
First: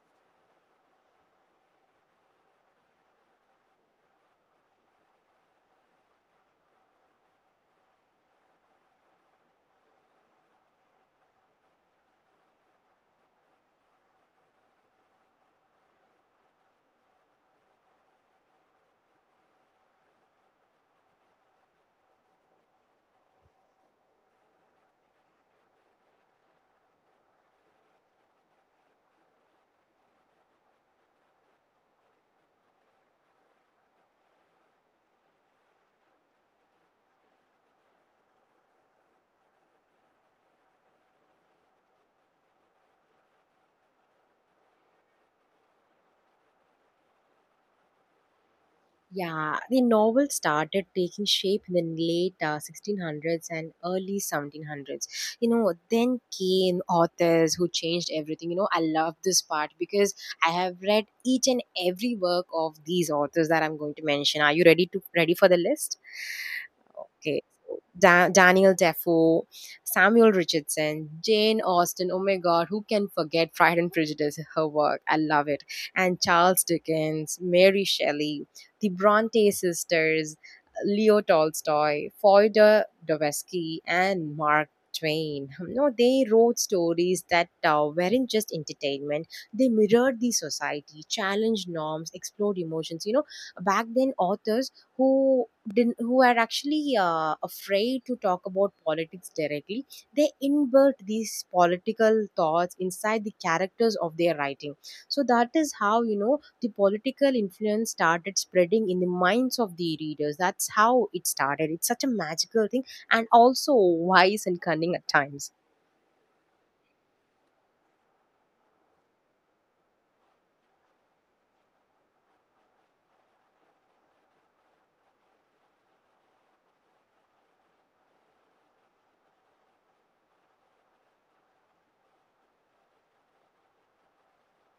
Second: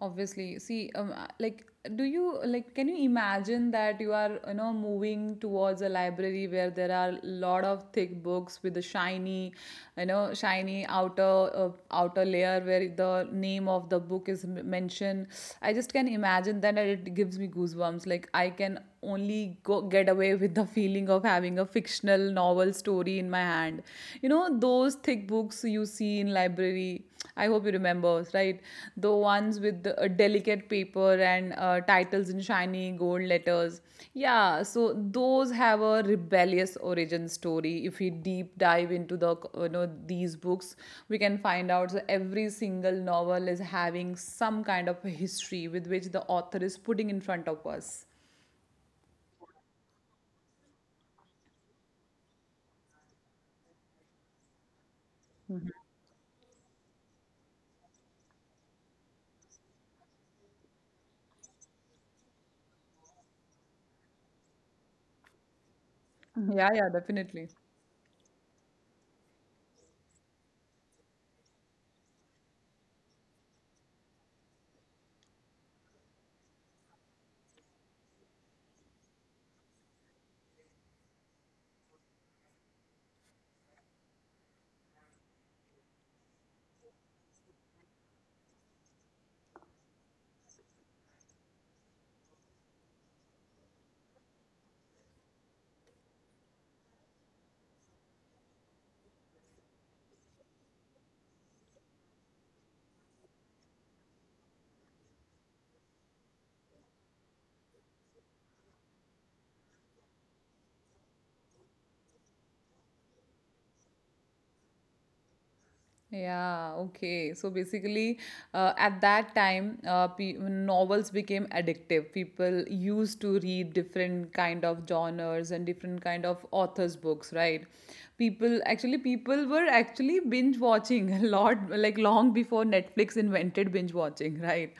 [SPEAKER 2] Obviously, see, like, do you like? Can you imagine that you are, moving towards a library where there are a lot of thick books with a shiny, shiny outer outer layer where the name of the book is mentioned. I just can imagine that, and it gives me goosebumps. Like, I can only go, get away with the feeling of having a fictional novel story in my hand. You know those thick books you see in library. I hope you remember, right? The ones with the, delicate paper and titles in shiny gold letters. Yeah, so those have a rebellious origin story. If we deep dive into these books, we can find out so every single novel is having some kind of a history with which the author is putting in front of us.
[SPEAKER 1] Yeah, the novel started taking shape in the late 1600s and early 1700s. You know, then came authors who changed everything. You know, I love this part because I have read each and every work of these authors that I'm going to mention. Are you ready for the list?
[SPEAKER 2] Yeah, yeah,
[SPEAKER 1] Okay.
[SPEAKER 2] definitely.
[SPEAKER 1] So Daniel Defoe, Samuel Richardson, Jane Austen. Oh my God, who can forget Pride and Prejudice? Her work, I love it. And Charles Dickens, Mary Shelley, the Bronte sisters, Leo Tolstoy, Fyodor Dostoevsky, and Mark Twain. No, they wrote stories that weren't just entertainment. They mirrored the society, challenged norms, explored emotions. You know, back then authors who didn't, who were actually afraid to talk about politics directly, they invert these political thoughts inside the characters of their writing. So that is how, you know, the political influence started spreading in the minds of the readers. That's how it started. It's such a magical thing, and also wise and cunning at times.
[SPEAKER 2] Yeah, okay. So basically, at that time, pe novels became addictive. People used to read different kind of genres and different kind of authors' books, right? People were actually binge watching a lot, like long before Netflix invented binge watching, right?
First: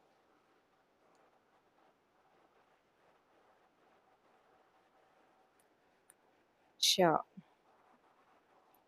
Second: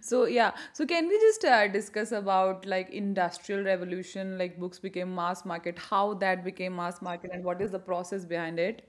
[SPEAKER 2] So yeah, so can we just discuss about like industrial revolution, like books became mass market, how that became mass
[SPEAKER 1] Sure.
[SPEAKER 2] market, and what is the process behind it?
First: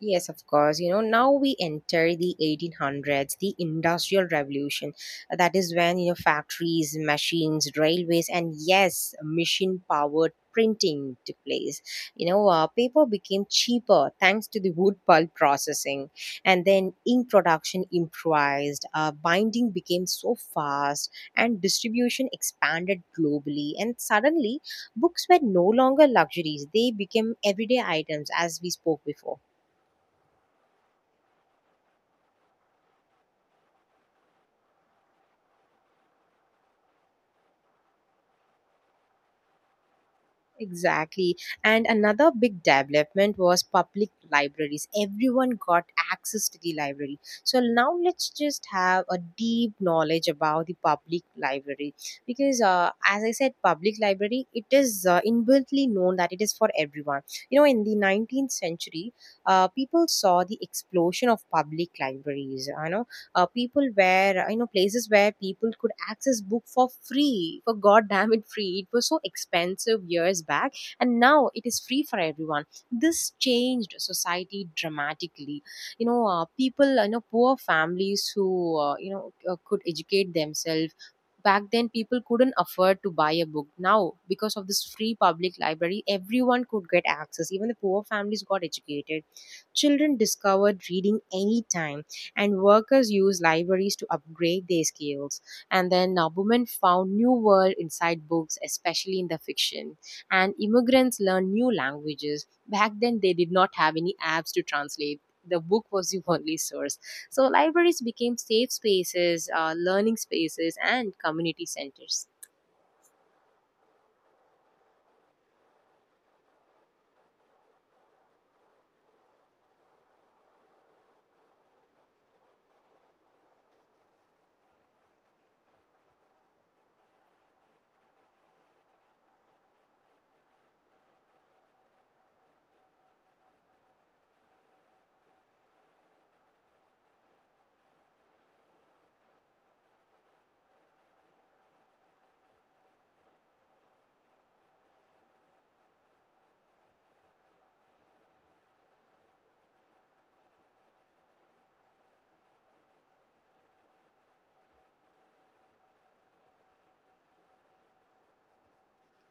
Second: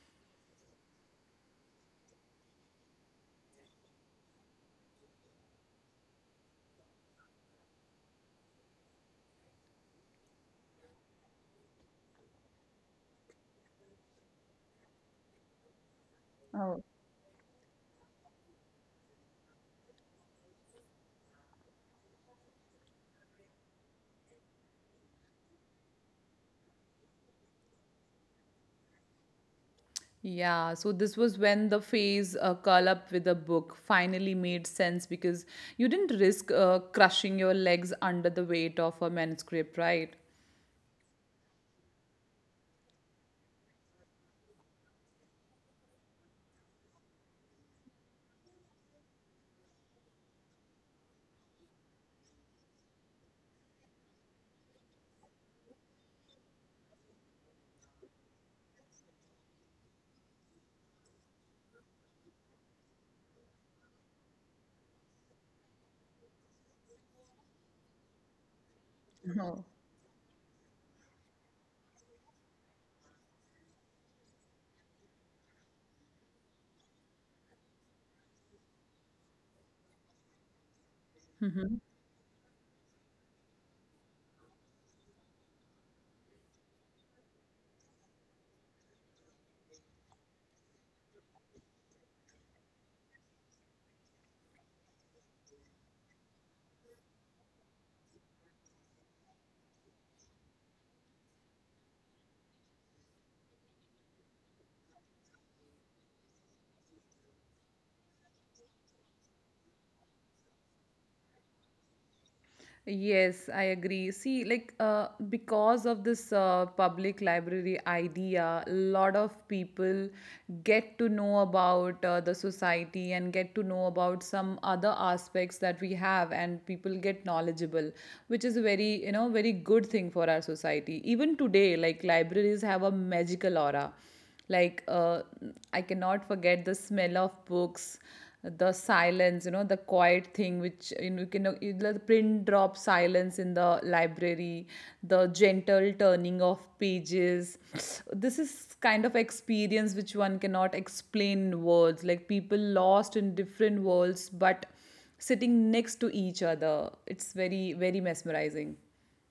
[SPEAKER 1] Yes, of course. You know, now we enter the 1800s, the Industrial Revolution. That is when, you know, factories, machines, railways, and yes, machine powered printing took place. You know, paper became cheaper thanks to the wood pulp processing. And
[SPEAKER 2] Oh.
[SPEAKER 1] then ink production improvised, binding became so fast, and distribution expanded globally. And suddenly, books were no longer luxuries, they became everyday items, as we spoke before.
[SPEAKER 2] Yeah, so this was when the phase curl up with a book finally made sense because you didn't risk crushing your legs under the weight of a manuscript, right?
[SPEAKER 1] Exactly. And another big development was public libraries. Everyone got access to the library. So now let's just have a deep knowledge about the public library because as I said, public library, it is inbuiltly known that it is for everyone. You know, in the 19th century, people saw the explosion of public libraries. You know, people, where, you know, places where people could access book for free. For god damn it, free. It was so expensive years back, and now it is free for everyone. This changed society dramatically. You know, people, you know, poor families who, could educate themselves. Back then people couldn't afford to buy a book. Now because of this free public library, everyone could get access. Even the poor families got educated. Children discovered reading anytime, and workers used libraries to upgrade their skills. And then found new world inside books, especially in the fiction. And immigrants learned new languages. Back then, they did not have any apps to translate. The book was the only source. So libraries became safe spaces, learning spaces, and community centers.
[SPEAKER 2] Yes, I agree. See, like because of this public library idea, a lot of people get to know about the society and get to know about some other aspects that we have, and people get knowledgeable, which is a very, very good thing for our society. Even today, like libraries have a magical aura like I cannot forget the smell of books, the silence, you know the quiet thing which you know you can you know, the print drop silence in the library, the gentle turning of pages. This is kind of experience which one cannot explain in words, like people lost in different worlds but sitting next to each other. It's very mesmerizing.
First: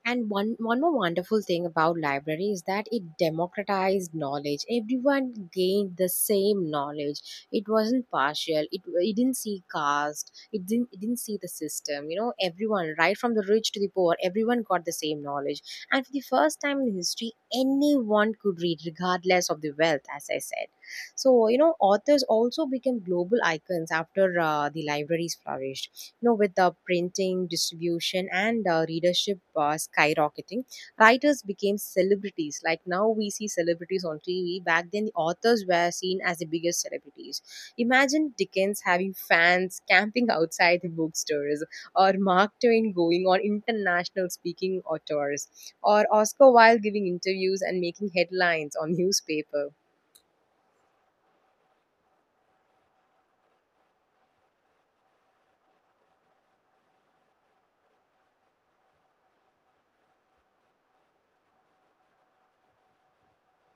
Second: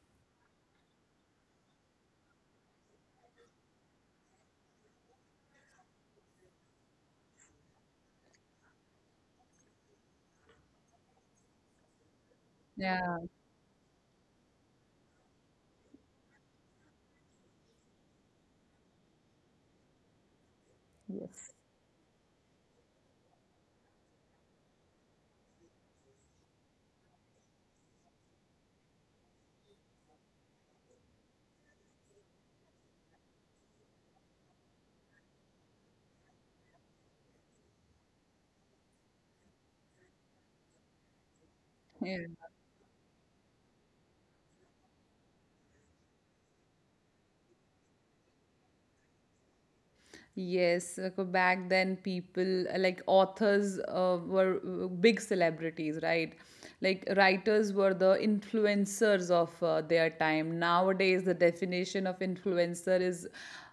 [SPEAKER 1] And one more wonderful thing about library is that it democratized knowledge. Everyone gained the same knowledge. It wasn't partial. It didn't see caste. It didn't see the system. You know, everyone, right
[SPEAKER 2] Yeah.
[SPEAKER 1] from the rich to the poor, everyone got the same knowledge. And for the first time in history, anyone could read, regardless of the wealth, as I said. So
[SPEAKER 2] Yes.
[SPEAKER 1] you know, authors also became global icons after the libraries flourished. You know, with the printing, distribution, and readership skyrocketing, writers became celebrities. Like now we see celebrities on TV. Back then, the authors were seen as the biggest celebrities. Imagine Dickens having fans camping outside the bookstores, or
[SPEAKER 2] Yeah.
[SPEAKER 1] Mark Twain going on international speaking tours, or Oscar Wilde giving interviews and making headlines on newspapers.
[SPEAKER 2] Yes, like, back then people like authors were big celebrities, right? Like writers were the influencers of their time. Nowadays, the definition of influencer is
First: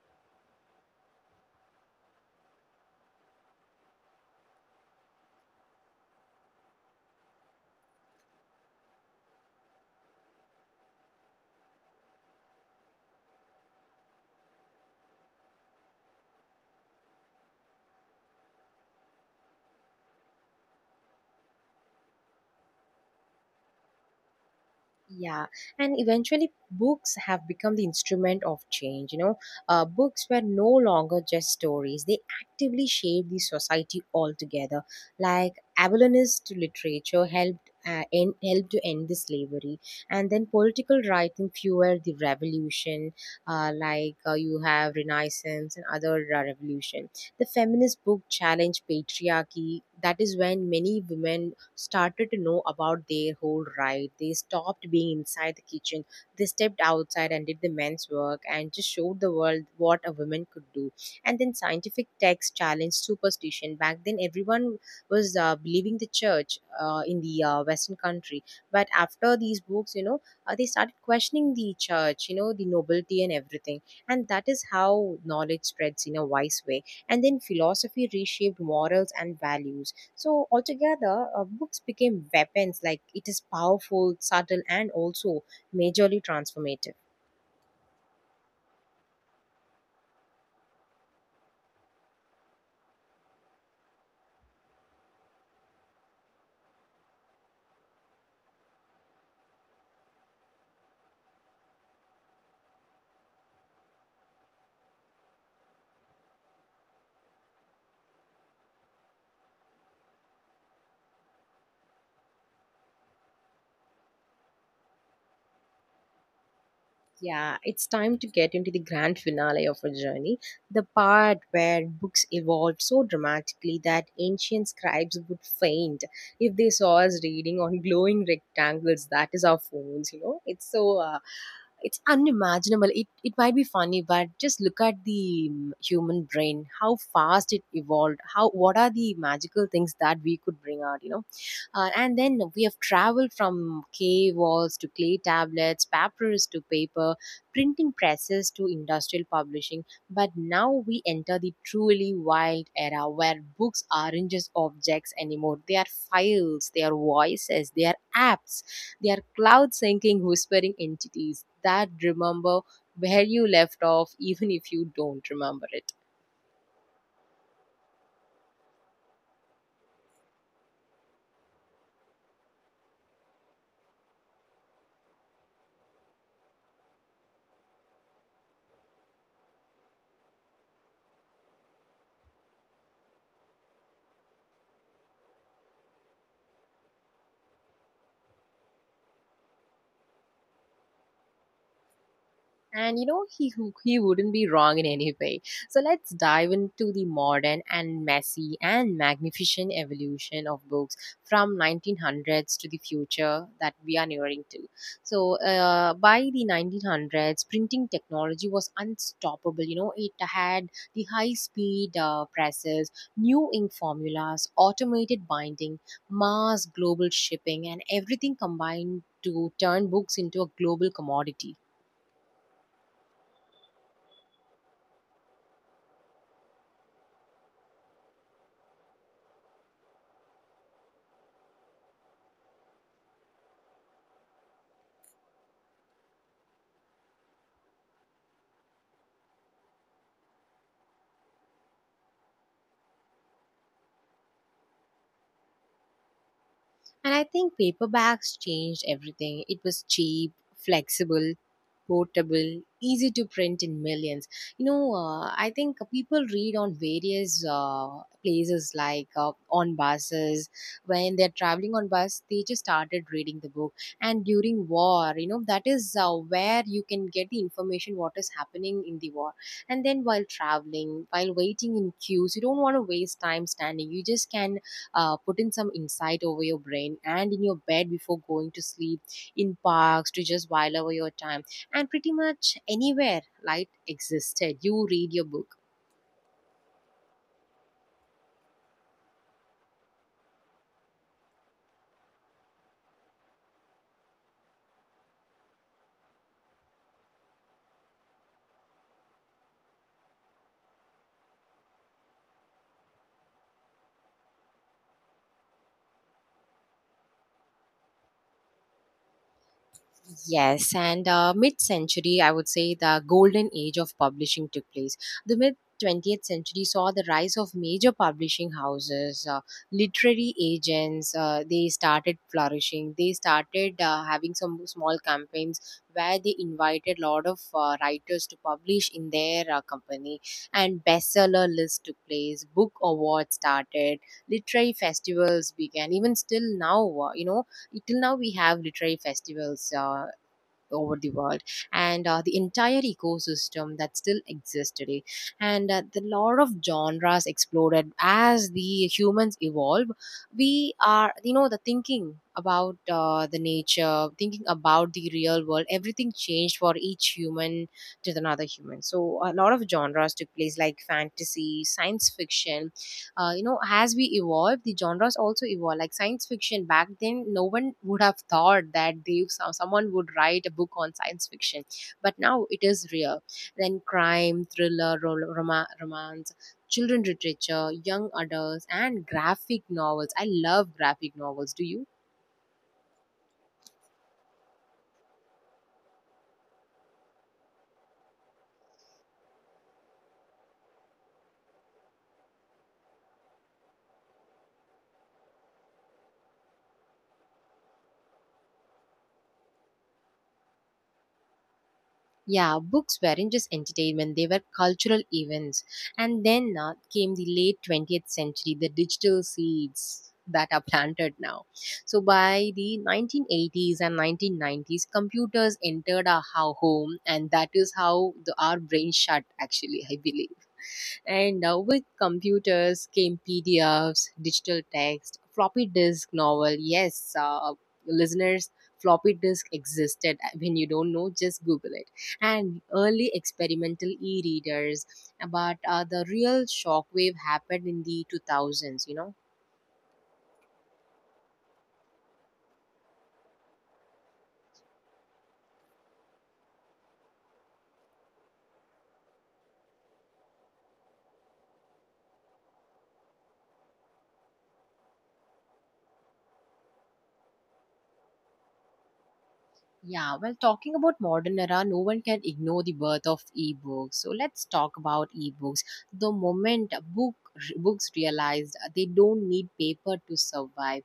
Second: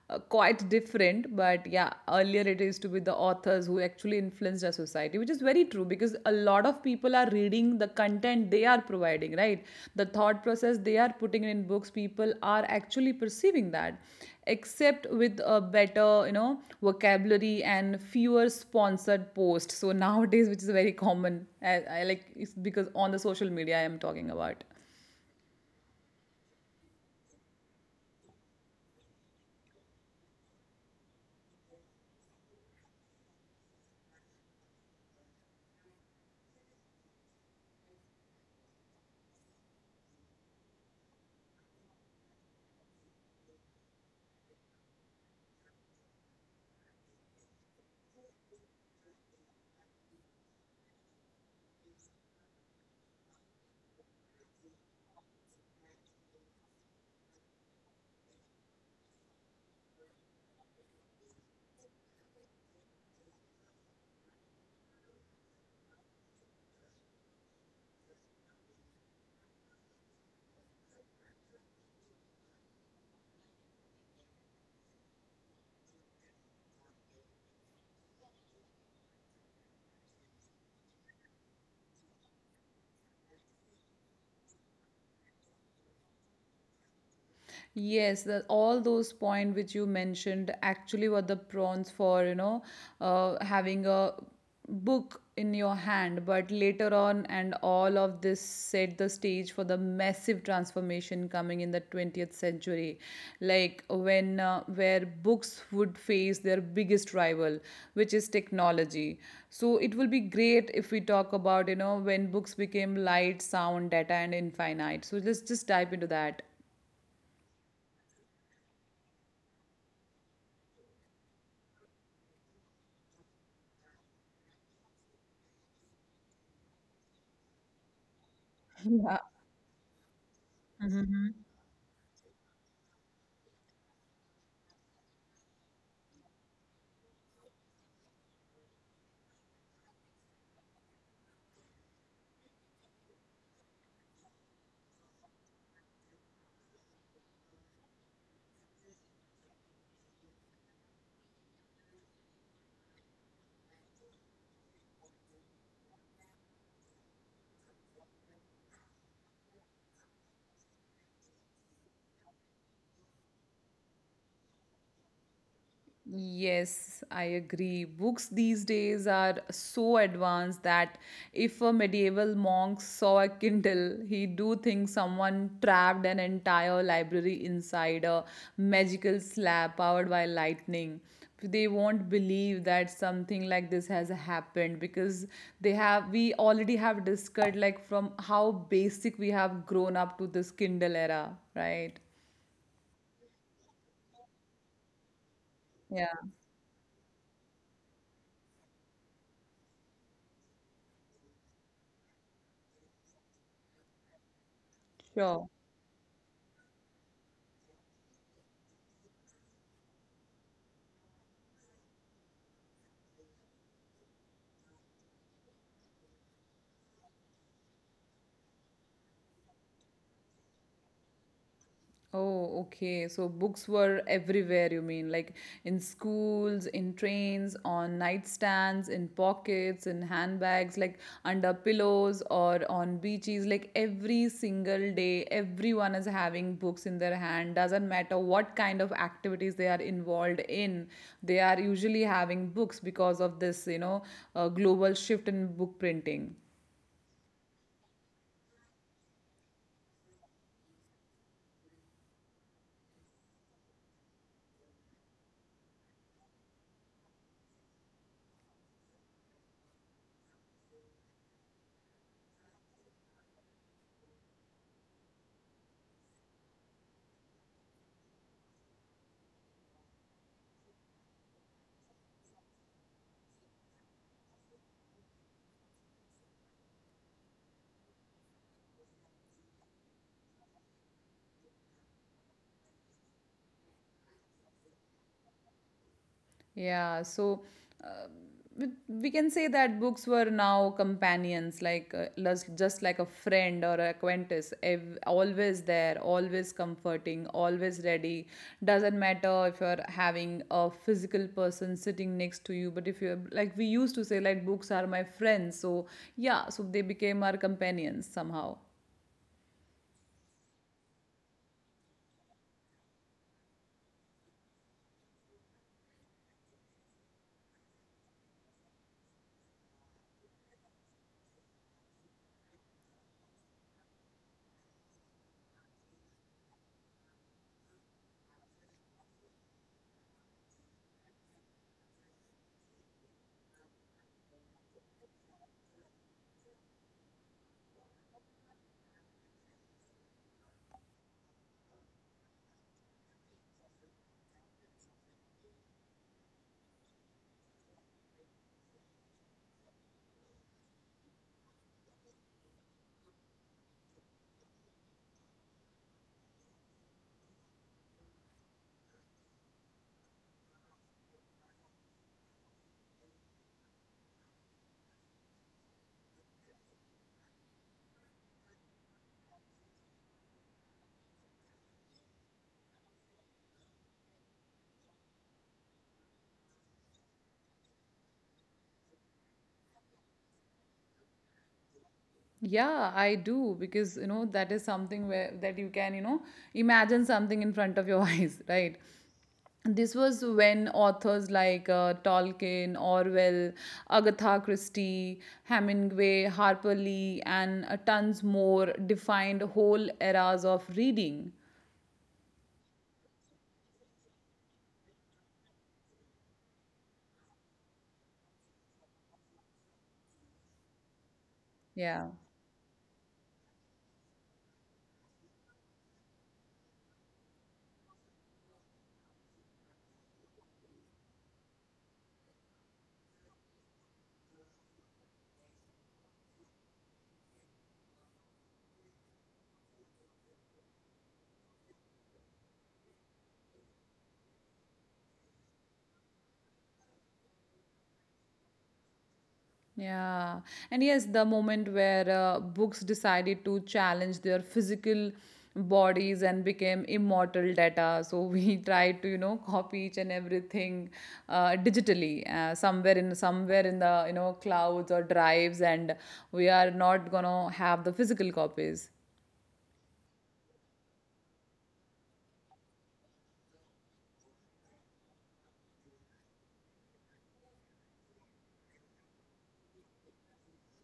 [SPEAKER 2] quite different, but yeah, earlier it used to be the authors who actually influenced our society, which is very true because a lot of people are reading the content they are providing, right? The thought process they are putting in books, people are actually perceiving that, except with a better, vocabulary and fewer sponsored posts. So nowadays, which is very common, I like it's because on the social media I am talking about.
[SPEAKER 1] Yeah, and eventually books have become the instrument of change. You know, books were no longer just stories, they actively shaped the society altogether. Like abolitionist literature helped. Helped to end the slavery, and then political writing fueled the revolution, you have renaissance and other revolution. The feminist book challenged patriarchy. That is when many women started to know about their whole ride. They stopped being inside the kitchen. They stepped outside and did the men's work and just showed the world what a woman could do. And then scientific texts challenged superstition. Back then, everyone was believing the church in the Western country. But after these books, you know, they started questioning the church, you know, the nobility and everything. And that is how knowledge spreads in a wise way. And then philosophy reshaped morals and values. So altogether, books became weapons. Like it is powerful, subtle, and also majorly transformative.
[SPEAKER 2] Yes, the, all those point which you mentioned actually were the prawns for, having a book in your hand. But later on, and all of this set the stage for the massive transformation coming in the 20th century, like when where books would face their biggest rival, which is technology. So it will be great if we talk about, when books became light, sound, data, and infinite. So let's just dive into that.
[SPEAKER 1] Yeah, it's time to get into the grand finale of our journey, the part where books evolved so dramatically that ancient scribes would faint if they saw us reading on glowing rectangles. That is our phones, you know. It's so it's unimaginable. It might be funny, but just look at the human brain, how fast it evolved, how what are the magical things that we could bring out, you know? And then we have traveled from cave walls to clay tablets, papyrus to paper, printing presses to industrial publishing. But now we enter the truly wild era where books aren't just objects anymore. They are files, they are voices, they are apps, they are cloud syncing, whispering entities that remember where you left off, even if you don't remember it.
[SPEAKER 2] Yes, I agree. Books these days are so advanced that if a medieval monk saw a Kindle, he do think someone trapped an entire library inside a magical slab powered by lightning. They won't believe that something like this has happened because they have we already have discussed like from how basic we have grown up to this Kindle era, right?
[SPEAKER 1] And you know, he wouldn't be wrong in any way. So
[SPEAKER 2] Yeah,
[SPEAKER 1] let's dive into the modern and messy and magnificent evolution of books, from 1900s to the future that we are nearing to. So
[SPEAKER 2] sure.
[SPEAKER 1] by the 1900s, printing technology was unstoppable. You know, it had the high-speed presses, new ink formulas, automated binding, mass global shipping, and everything combined to turn books into a global commodity.
[SPEAKER 2] Oh, okay. So books were everywhere, you mean, like in schools, in trains, on nightstands, in pockets, in handbags, like under pillows or on beaches. Like every single day, everyone is having books in their hand. Doesn't matter what kind of activities they are involved in, they are usually having books because of this, global shift in book printing.
[SPEAKER 1] And I think paperbacks changed everything. It was cheap, flexible, portable, easy to print in millions. You know, I think people read on various places like on buses. When they're traveling on bus, they just started reading the book. And during war, you know, that is where you can get the information what is happening in the war. And then while traveling, while waiting in queues, you don't want to waste time standing. You just can put in some insight over your brain, and in your bed before going to sleep, in parks to just while over your time, and pretty much anywhere light existed you read your book.
[SPEAKER 2] Yeah, so but we can say that books were now companions, like just like a friend or a acquaintance, always there, always comforting, always ready. Doesn't matter if you're having a physical person sitting next to you, but if you're like we used to say, like books are my friends. So yeah, so they became our companions somehow.
[SPEAKER 1] Yes, and mid century, I would say the golden age of publishing took place. The mid 20th century saw the rise of major publishing houses, literary agents, they started flourishing. They started having some small campaigns where they invited a lot of writers to publish in their company, and bestseller lists took place, book awards started, literary festivals began. Even still now, you know, till now we have literary festivals over the world, and the entire ecosystem that still exists today. And the lot of genres exploded as the humans evolve. We are, you know, the thinking about the nature, thinking about the real world, everything changed for each human to another human. So a lot of genres took place, like fantasy, science fiction, you know, as we evolve the genres also evolve. Like science fiction, back then no one would have thought that someone would write a book on science fiction, but now it is real. Then crime, thriller, romance, children literature, young adults, and graphic novels. I love graphic novels, do you?
[SPEAKER 2] Yeah, I do because you know that is something where that you can imagine something in front of your eyes, right? This was when authors like Tolkien, Orwell, Agatha Christie, Hemingway, Harper Lee, and tons more defined whole eras of reading.
[SPEAKER 1] Yeah, books weren't just entertainment, they were cultural events. And then came the late 20th century, the digital seeds that are planted now. So
[SPEAKER 2] Yeah.
[SPEAKER 1] by the 1980s and 1990s, computers entered our home, and that is how the, our brain shut, actually, I believe. And now with computers came PDFs, digital text, floppy disk novel. Yes, listeners, floppy disk existed. When you don't know, just Google it. And early experimental e-readers. But the real shockwave happened in the 2000s, you know.
[SPEAKER 2] Yeah. And yes, the moment where books decided to challenge their physical bodies and became immortal data. So we tried to, copy each and everything digitally, somewhere in somewhere in the, clouds or drives, and we are not gonna have the physical copies.
[SPEAKER 1] Yeah, well, talking about modern era, no one can ignore the birth of ebooks. So let's talk about ebooks. The moment books realized they don't need paper to survive.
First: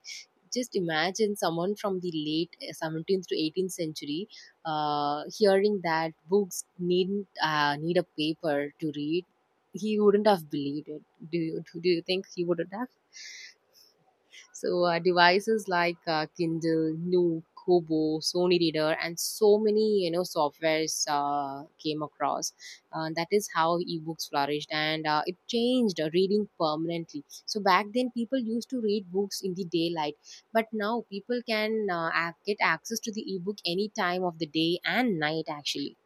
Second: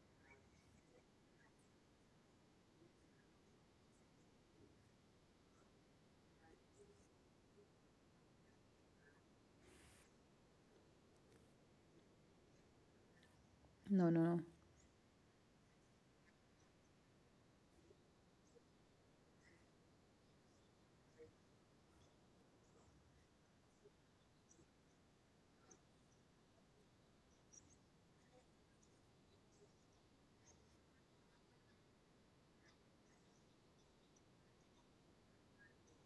[SPEAKER 1] Just imagine someone from the late 17th to 18th century hearing that books needn't need a paper to read. He wouldn't have believed it. Do you think he would have?
[SPEAKER 2] No, no, no.
[SPEAKER 1] So devices like Kindle, Nook, Kobo, Sony Reader, and so many, you know, softwares came across. That is how ebooks flourished, and it changed reading permanently. So back then, people used to read books in the daylight, but now people can get access to the ebook any time of the day and night. Actually,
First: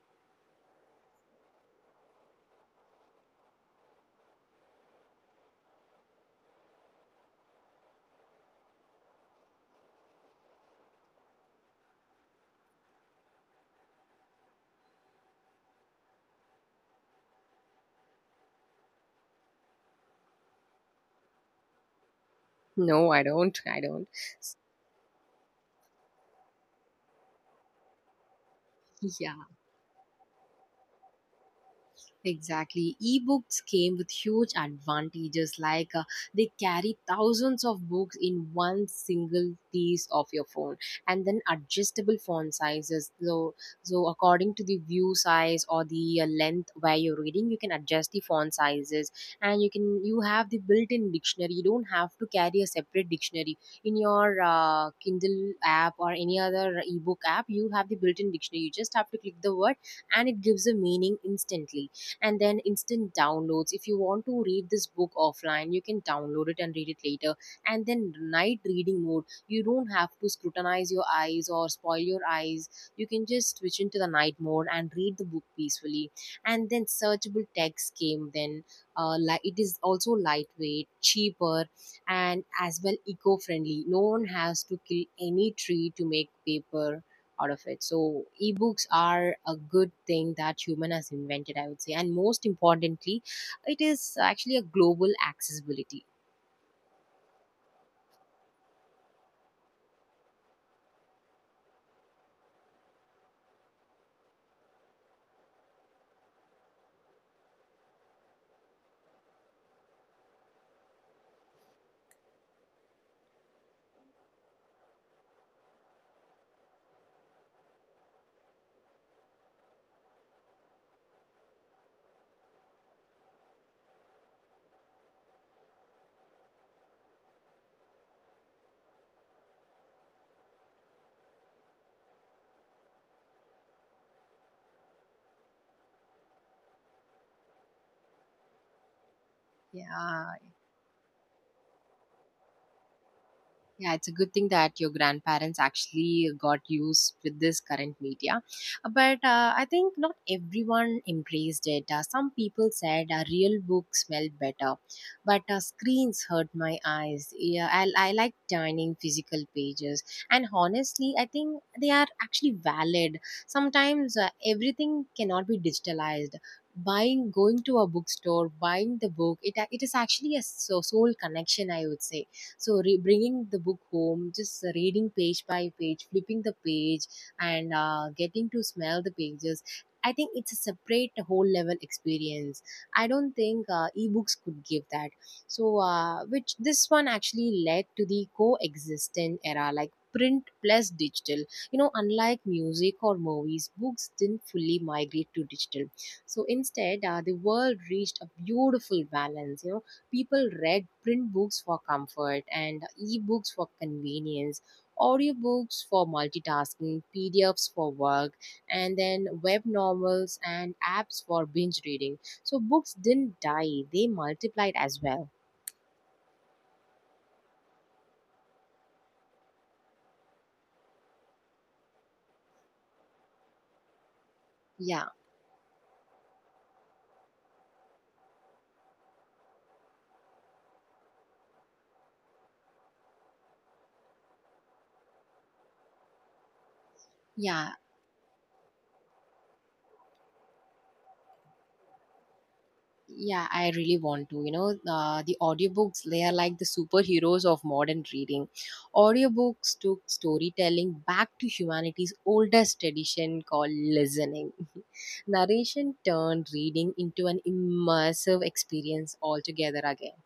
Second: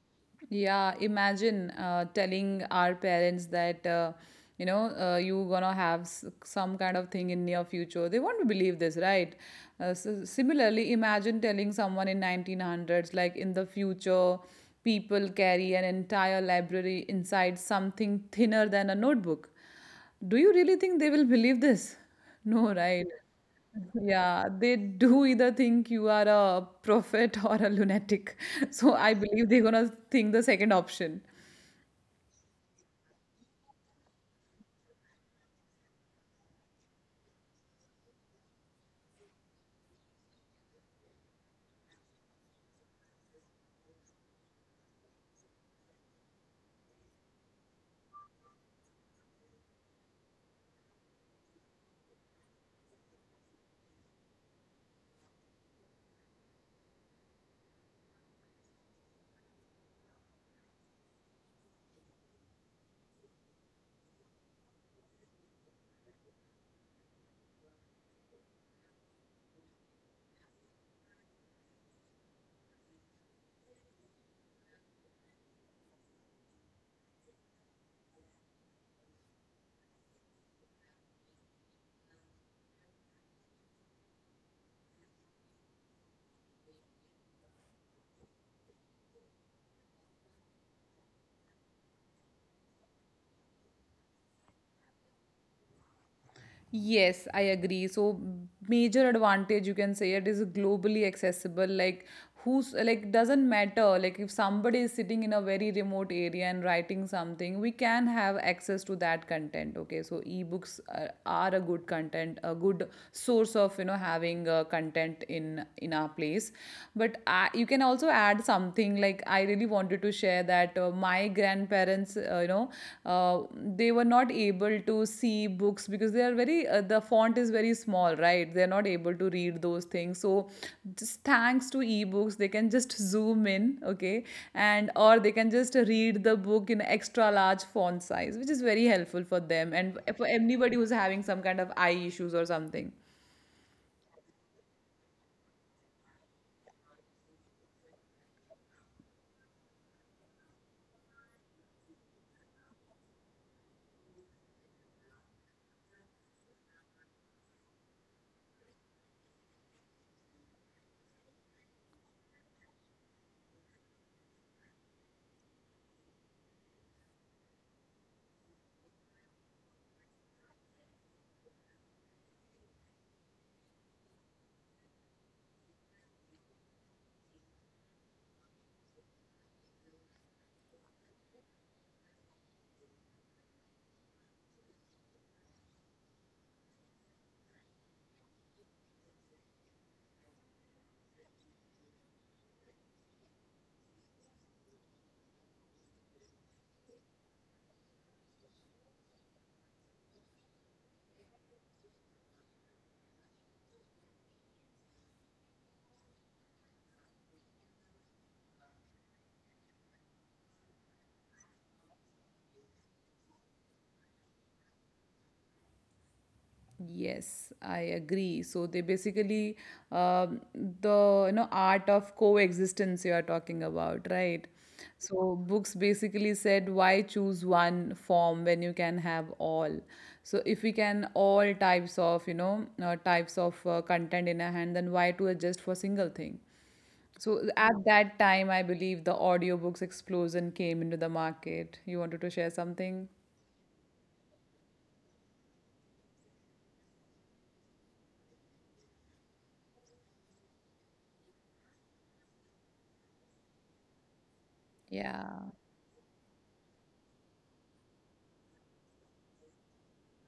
[SPEAKER 2] Yeah, imagine telling our parents that you gonna have some kind of thing in near future. They won't believe this, right? So similarly, imagine telling someone in 1900s like in the future people carry an entire library inside something thinner than a notebook. Do you really think they will believe this? No, right?
[SPEAKER 1] no, I don't. I don't.
[SPEAKER 2] Yeah, they do either think you are a prophet or a lunatic. So I
[SPEAKER 1] Yeah.
[SPEAKER 2] believe they're gonna think the second option.
[SPEAKER 1] Exactly. Ebooks came with huge advantages like they carry thousands of books in one single piece of your phone, and then adjustable font sizes. So, according to the view size or the length where you're reading, you can adjust the font sizes, and you have the built-in dictionary. You don't have to carry a separate dictionary in your Kindle app or any other ebook app. You have the built-in dictionary. You just have to click the word and it gives a meaning instantly. And then instant downloads: if you want to read this book offline, you can download it and read it later. And then night reading mode: you don't have to scrutinize your eyes or spoil your eyes, you can just switch into the night mode and read the book peacefully. And then searchable text came. Then it is also lightweight, cheaper, and as well eco-friendly. No one has to kill any tree to make paper out of it. So ebooks are a good thing that human has invented, I would say. And most importantly, it is actually a global accessibility.
[SPEAKER 2] Yes, I agree. So major advantage you can say it is globally accessible. Like who's like doesn't matter. Like if somebody is sitting in a very remote area and writing something, we can have access to that content. Okay, so ebooks are a good content, a good source of you know having content in our place. But I, you can also add something like I really want wanted to share that my grandparents, uh, they were not able to see books because they are very, the font is very small, right? They're not able to read those things. So, just thanks to ebooks, they can just zoom in, okay? And, or they can just read the book in extra large font size, which is very helpful for them and for
[SPEAKER 1] Yeah.
[SPEAKER 2] anybody who's having some kind of eye issues or something.
[SPEAKER 1] Yeah, it's a good thing that your grandparents actually got used with this current media. But I think not everyone embraced it. Some people said a real book smelled better, but screens hurt my eyes. Yeah, I like turning physical pages. And honestly, I think they are actually valid. Sometimes everything cannot be digitalized. Buying, going to a bookstore, buying the book, it is actually a soul connection, I would say. So bringing the book home, just reading page by page, flipping the page and getting to smell the pages, I think it's a separate whole level experience. I don't think ebooks could give that. So, which this one actually led to the coexistent era, like print plus digital. You know, unlike music or movies, books didn't fully migrate to digital. So instead, the world reached a beautiful balance, you know. People read print books for comfort and e-books for convenience, audiobooks for multitasking, PDFs for work, and then web novels and apps for binge reading. So books didn't die, they multiplied as well.
[SPEAKER 2] Yes, I agree. So they basically um, the you know art of coexistence you are talking about, right?
[SPEAKER 1] Yeah,
[SPEAKER 2] So books basically said why choose one form when you can have all. So if we can all types of types of content in a hand, then why to adjust for single thing? So at
[SPEAKER 1] yeah.
[SPEAKER 2] that time, I believe the audiobooks explosion came into the market. You wanted to share something?
[SPEAKER 1] Yeah, I really want to. The audiobooks, they are like the superheroes of modern reading. Audiobooks took storytelling back to humanity's oldest tradition called listening.
[SPEAKER 2] Yeah.
[SPEAKER 1] Narration turned reading into an immersive experience altogether again.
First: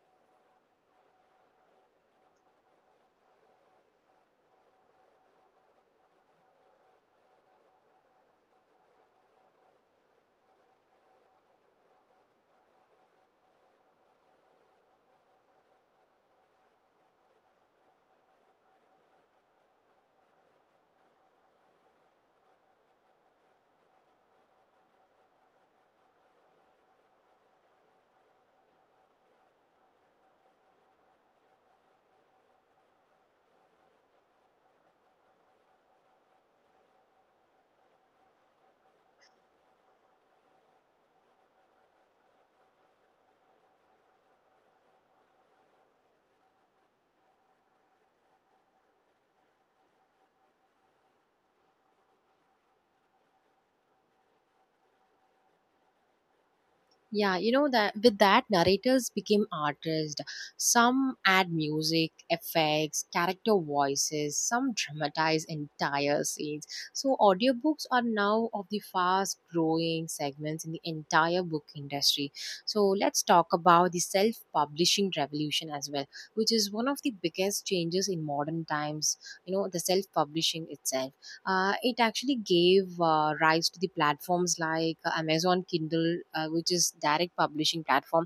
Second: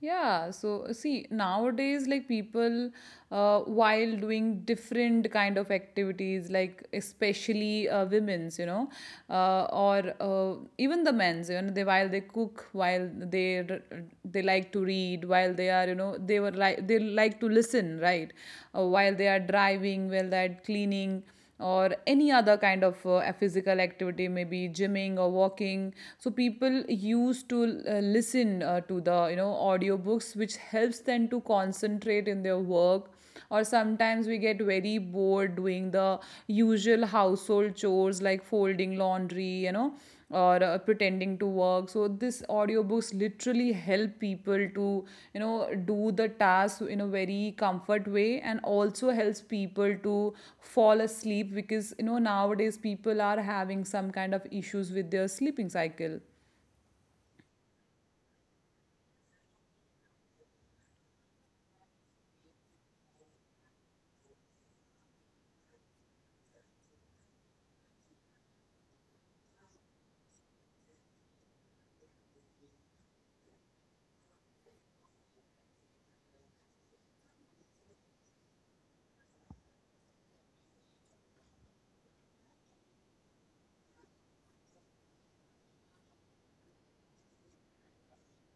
[SPEAKER 2] Yeah, so see, nowadays, like people, while doing different kind of activities, like especially women's, or even the men's, you know, they while they cook, they like to read, while they are, you know, they were like they like to listen, right? While they are driving, while they are cleaning or any other kind of physical activity, maybe gymming or walking. So people used to listen to the, you know, audiobooks, which helps them to concentrate in their work. Or sometimes we get very bored doing the usual household chores like folding laundry, or pretending to work. So this audiobooks literally help people to, you know, do the task in a very comfort way, and also helps people to fall asleep, because, you know, nowadays people are having some kind of issues with their sleeping cycle.
[SPEAKER 1] Yeah, you know, that with that narrators became artists. Some add music, effects, character voices, some dramatize entire scenes. So audiobooks are now of the fast growing segments in the entire book industry. So let's talk about the self-publishing revolution as well, which is one of the biggest changes in modern times. You know, the self-publishing itself, it actually gave rise to the platforms like Amazon Kindle, which is direct publishing platform.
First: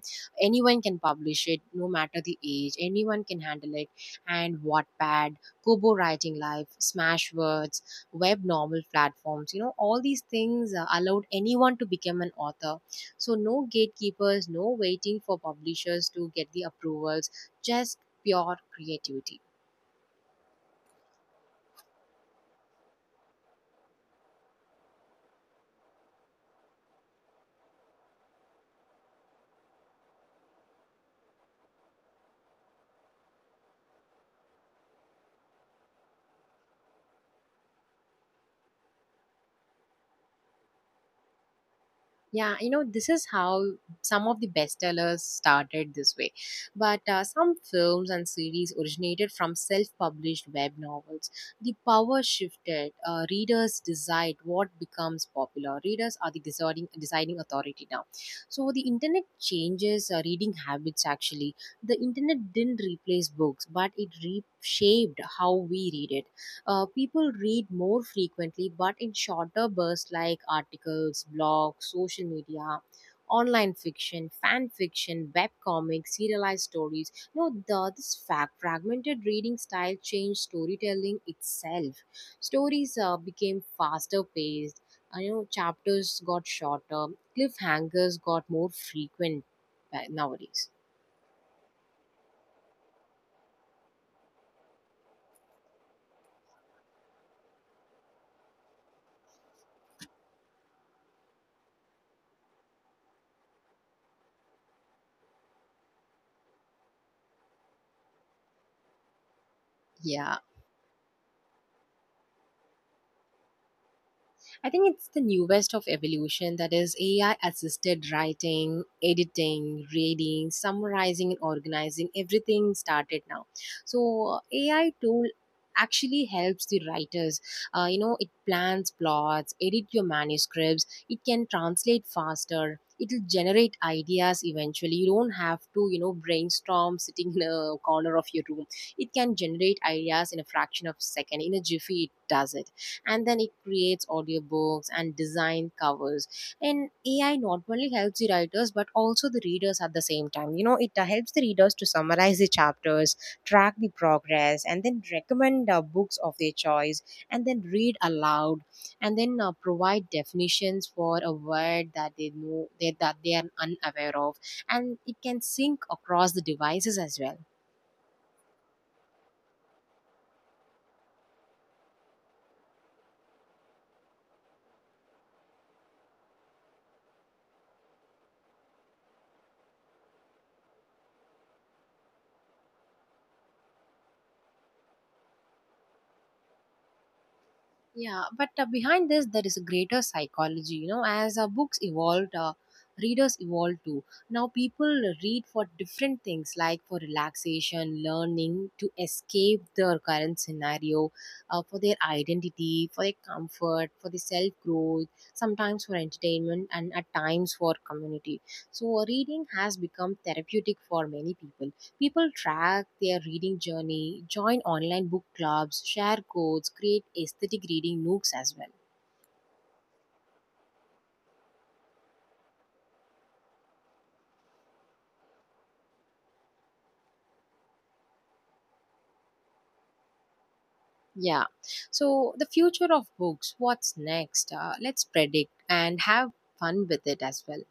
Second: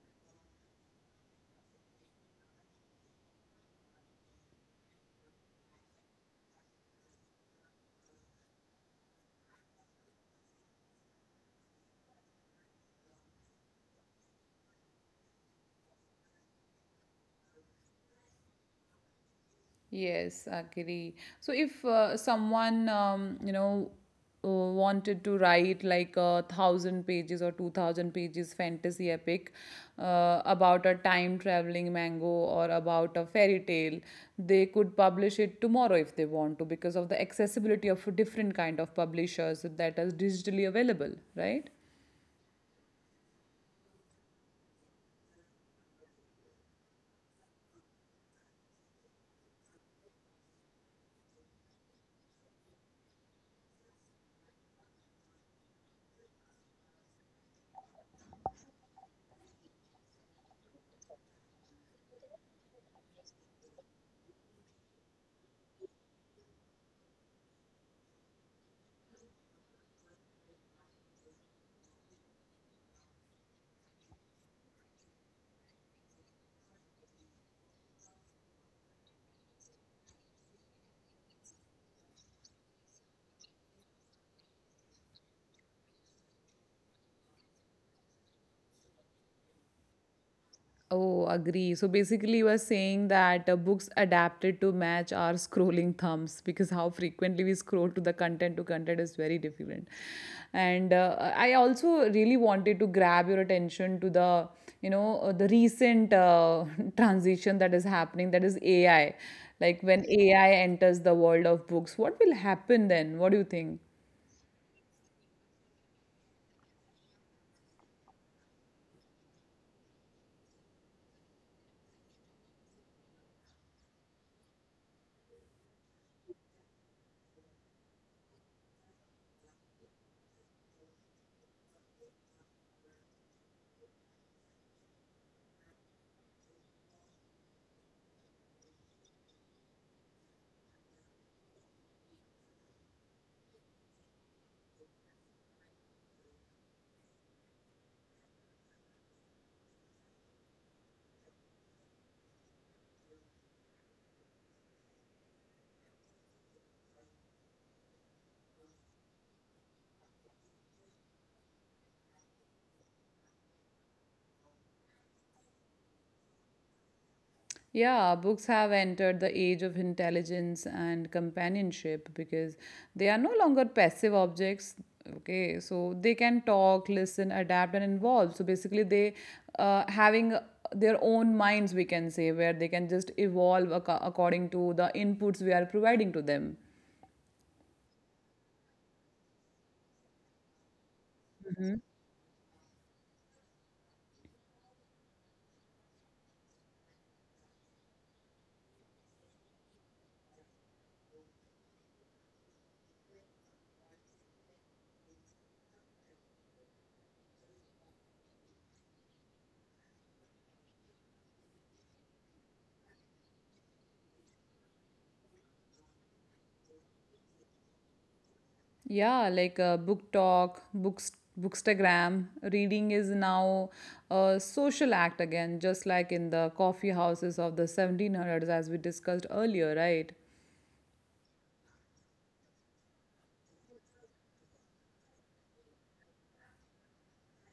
[SPEAKER 1] Anyone can publish it, no matter the age. Anyone can handle it. And Wattpad, Kobo Writing Life, Smashwords, web novel platforms. You know, all these things allowed anyone to become an author. So no gatekeepers, no waiting for publishers to get the approvals. Just pure creativity.
[SPEAKER 2] Yes, agree. So if someone, wanted to write like 1,000 pages or 2,000 pages fantasy epic about a time traveling mango or about a fairy tale, they could publish it tomorrow if they want to, because of the accessibility of different kind of publishers that is digitally available, right?
[SPEAKER 1] Yeah, you know, this is how some of the bestsellers started this way. But some films and series originated from self published web novels. The power shifted. Readers decide what becomes popular. Readers are the deciding authority now. So the internet changes reading habits actually. The internet didn't replace books, but it reshaped how we read it. People read more frequently, but in shorter bursts, like articles, blogs, social media, online fiction, fan fiction, web comics, serialized stories. No, the, this fact fragmented reading style changed storytelling itself. Stories became faster paced. I know, chapters got shorter. Cliffhangers got more frequent nowadays.
[SPEAKER 2] Oh, agree. So basically, you are saying that books adapted to match our scrolling thumbs, because how frequently we scroll to the content to content is very different. And I also really wanted to grab your attention to the recent transition that is happening, that is AI. Like,
[SPEAKER 1] Yeah.
[SPEAKER 2] when AI enters the world of books, what will happen then? What do you think?
[SPEAKER 1] I think it's the newest of evolution, that is AI assisted writing, editing, reading, summarizing, and organizing. Everything started now. So, AI tool actually helps the writers. You know, it plans plots, edit your manuscripts, it can translate faster. It'll generate ideas eventually. You don't have to, you know, brainstorm sitting in a corner of your room. It can generate ideas in a fraction of a second. In a jiffy, it does it. And then it creates audiobooks and design covers. And AI not only helps the writers but also the readers at the same time. You know, it helps the readers to summarize the chapters, track the progress, and then recommend books of their choice, and then read aloud, and then provide definitions for a word that they know, that they are unaware of. And it can sync across the devices as well.
[SPEAKER 2] Yeah, books have entered the age of intelligence and companionship, because they are no longer passive objects. Okay, so they can talk, listen, adapt, and evolve. So basically, they having their own minds, we can say, where they can just evolve according to the inputs we are providing to them.
[SPEAKER 1] Yeah, but behind this, there is a greater psychology. You know, as our books evolved, readers evolved too. Now, people read for different things, like for relaxation, learning, to escape their current scenario, for their identity, for their comfort, for the self growth, sometimes for entertainment, and at times for community. So, reading has become therapeutic for many people. People track their reading journey, join online book clubs, share codes, create aesthetic reading nooks as well.
[SPEAKER 2] Yeah, like book talk, books, bookstagram. Reading is now a social act again, just like in the coffee houses of the 1700s, as we discussed earlier, right?
[SPEAKER 1] Yeah. So, the future of books, what's next? Let's predict and have fun with it as well.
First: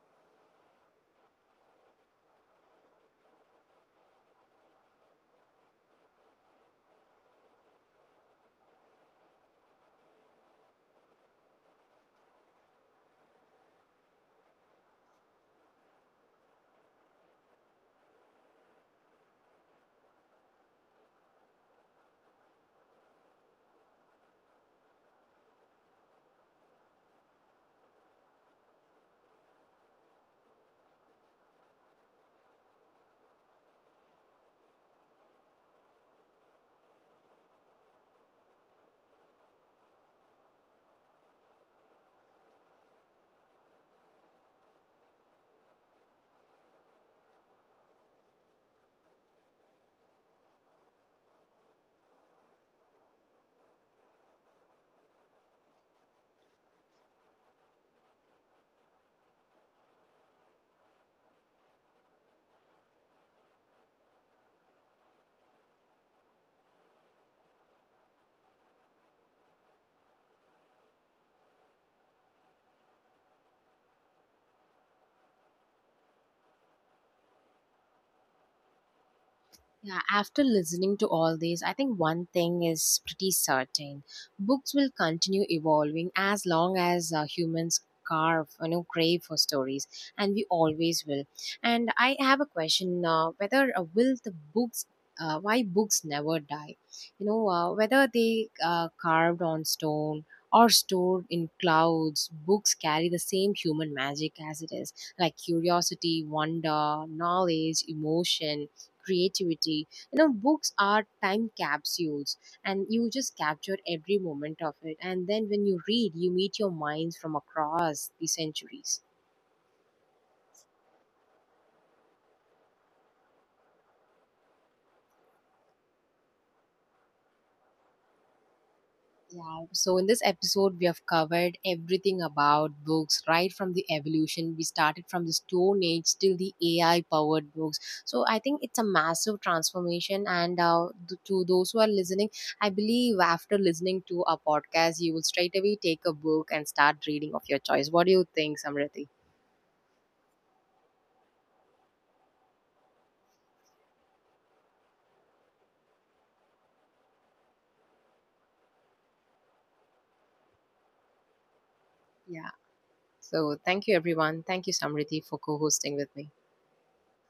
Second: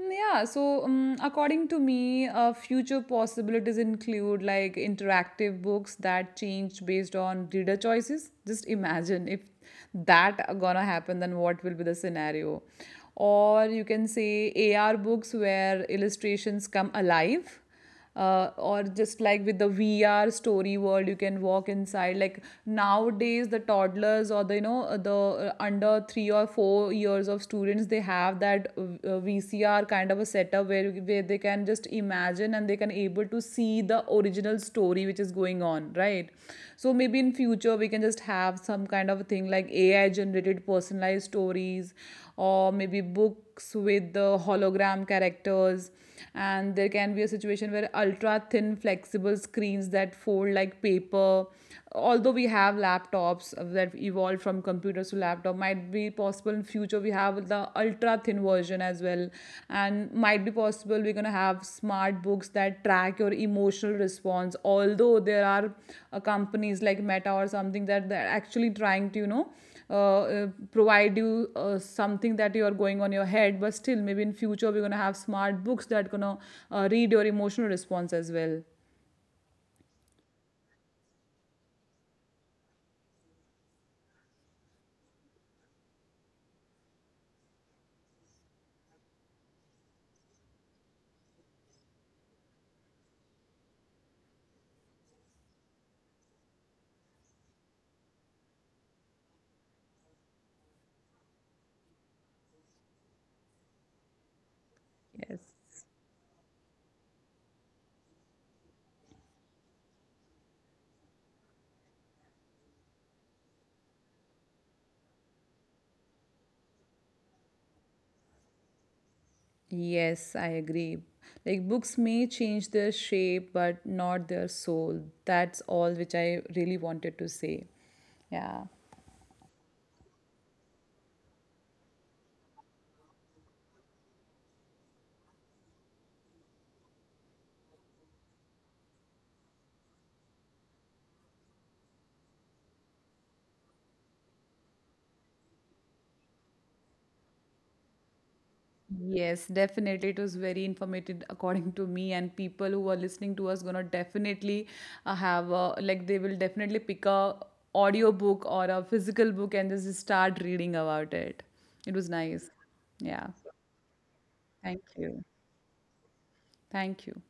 [SPEAKER 2] Yeah, so according to me, future possibilities include like interactive books that change based on reader choices. Just imagine if that gonna happen, then what will be the scenario? Or you can say AR books where illustrations come alive, or just like with the VR story world, you can walk inside. Like nowadays, the toddlers or the you know the under 3 or 4 years of students, they have that VCR kind of a setup where they can just imagine and they can able to see the original story which is going on, right? So maybe in future we can just have some kind of a thing like AI generated personalized stories, or maybe books with the hologram characters. And there can be a situation where ultra thin flexible screens that fold like paper, although we have laptops that evolved from computers to laptop, might be possible in future we have the ultra thin version as well. And might be possible we're going to have smart books that track your emotional response, although there are companies like meta or something that they're actually trying to, you know, uh, uh, provide you something that you are going on your head. But still, maybe in future we're going to have smart books that going to read your emotional response as well.
[SPEAKER 1] Yeah, after listening to all this, I think one thing is pretty certain. Books will continue evolving as long as humans carve, you know, crave for stories, and we always will. And I have a question, whether will the books, why books never die? You know, whether they carved on stone or stored in clouds, books carry the same human magic as it is, like
[SPEAKER 2] Yes.
[SPEAKER 1] curiosity, wonder, knowledge, emotion, creativity. You know, books are time capsules, and you just capture every moment of it, and then when you read, you meet your minds from across the centuries.
[SPEAKER 2] Yes, I agree. Like, books may change their shape, but not their soul. That's all which I really wanted to say. Yeah.
[SPEAKER 1] Yeah. So, in this episode, we have covered everything about books, right from the evolution. We started from the Stone Age till the AI powered books. So, I think it's a massive transformation. And to those who are listening, I believe after listening to our podcast, you will straight away take a book and start reading of your choice. What do you think, Samriti?
[SPEAKER 2] Yes, definitely. It was very informative according to me, and people who are listening to us gonna definitely have a, like they will definitely pick a audio book or a physical book and just start reading about it. It was
[SPEAKER 1] Yeah.
[SPEAKER 2] nice. Yeah.
[SPEAKER 1] So, thank you, everyone. Thank you,
[SPEAKER 2] Thank
[SPEAKER 1] Samriti,
[SPEAKER 2] you.
[SPEAKER 1] for co hosting with me.
[SPEAKER 2] Thank you.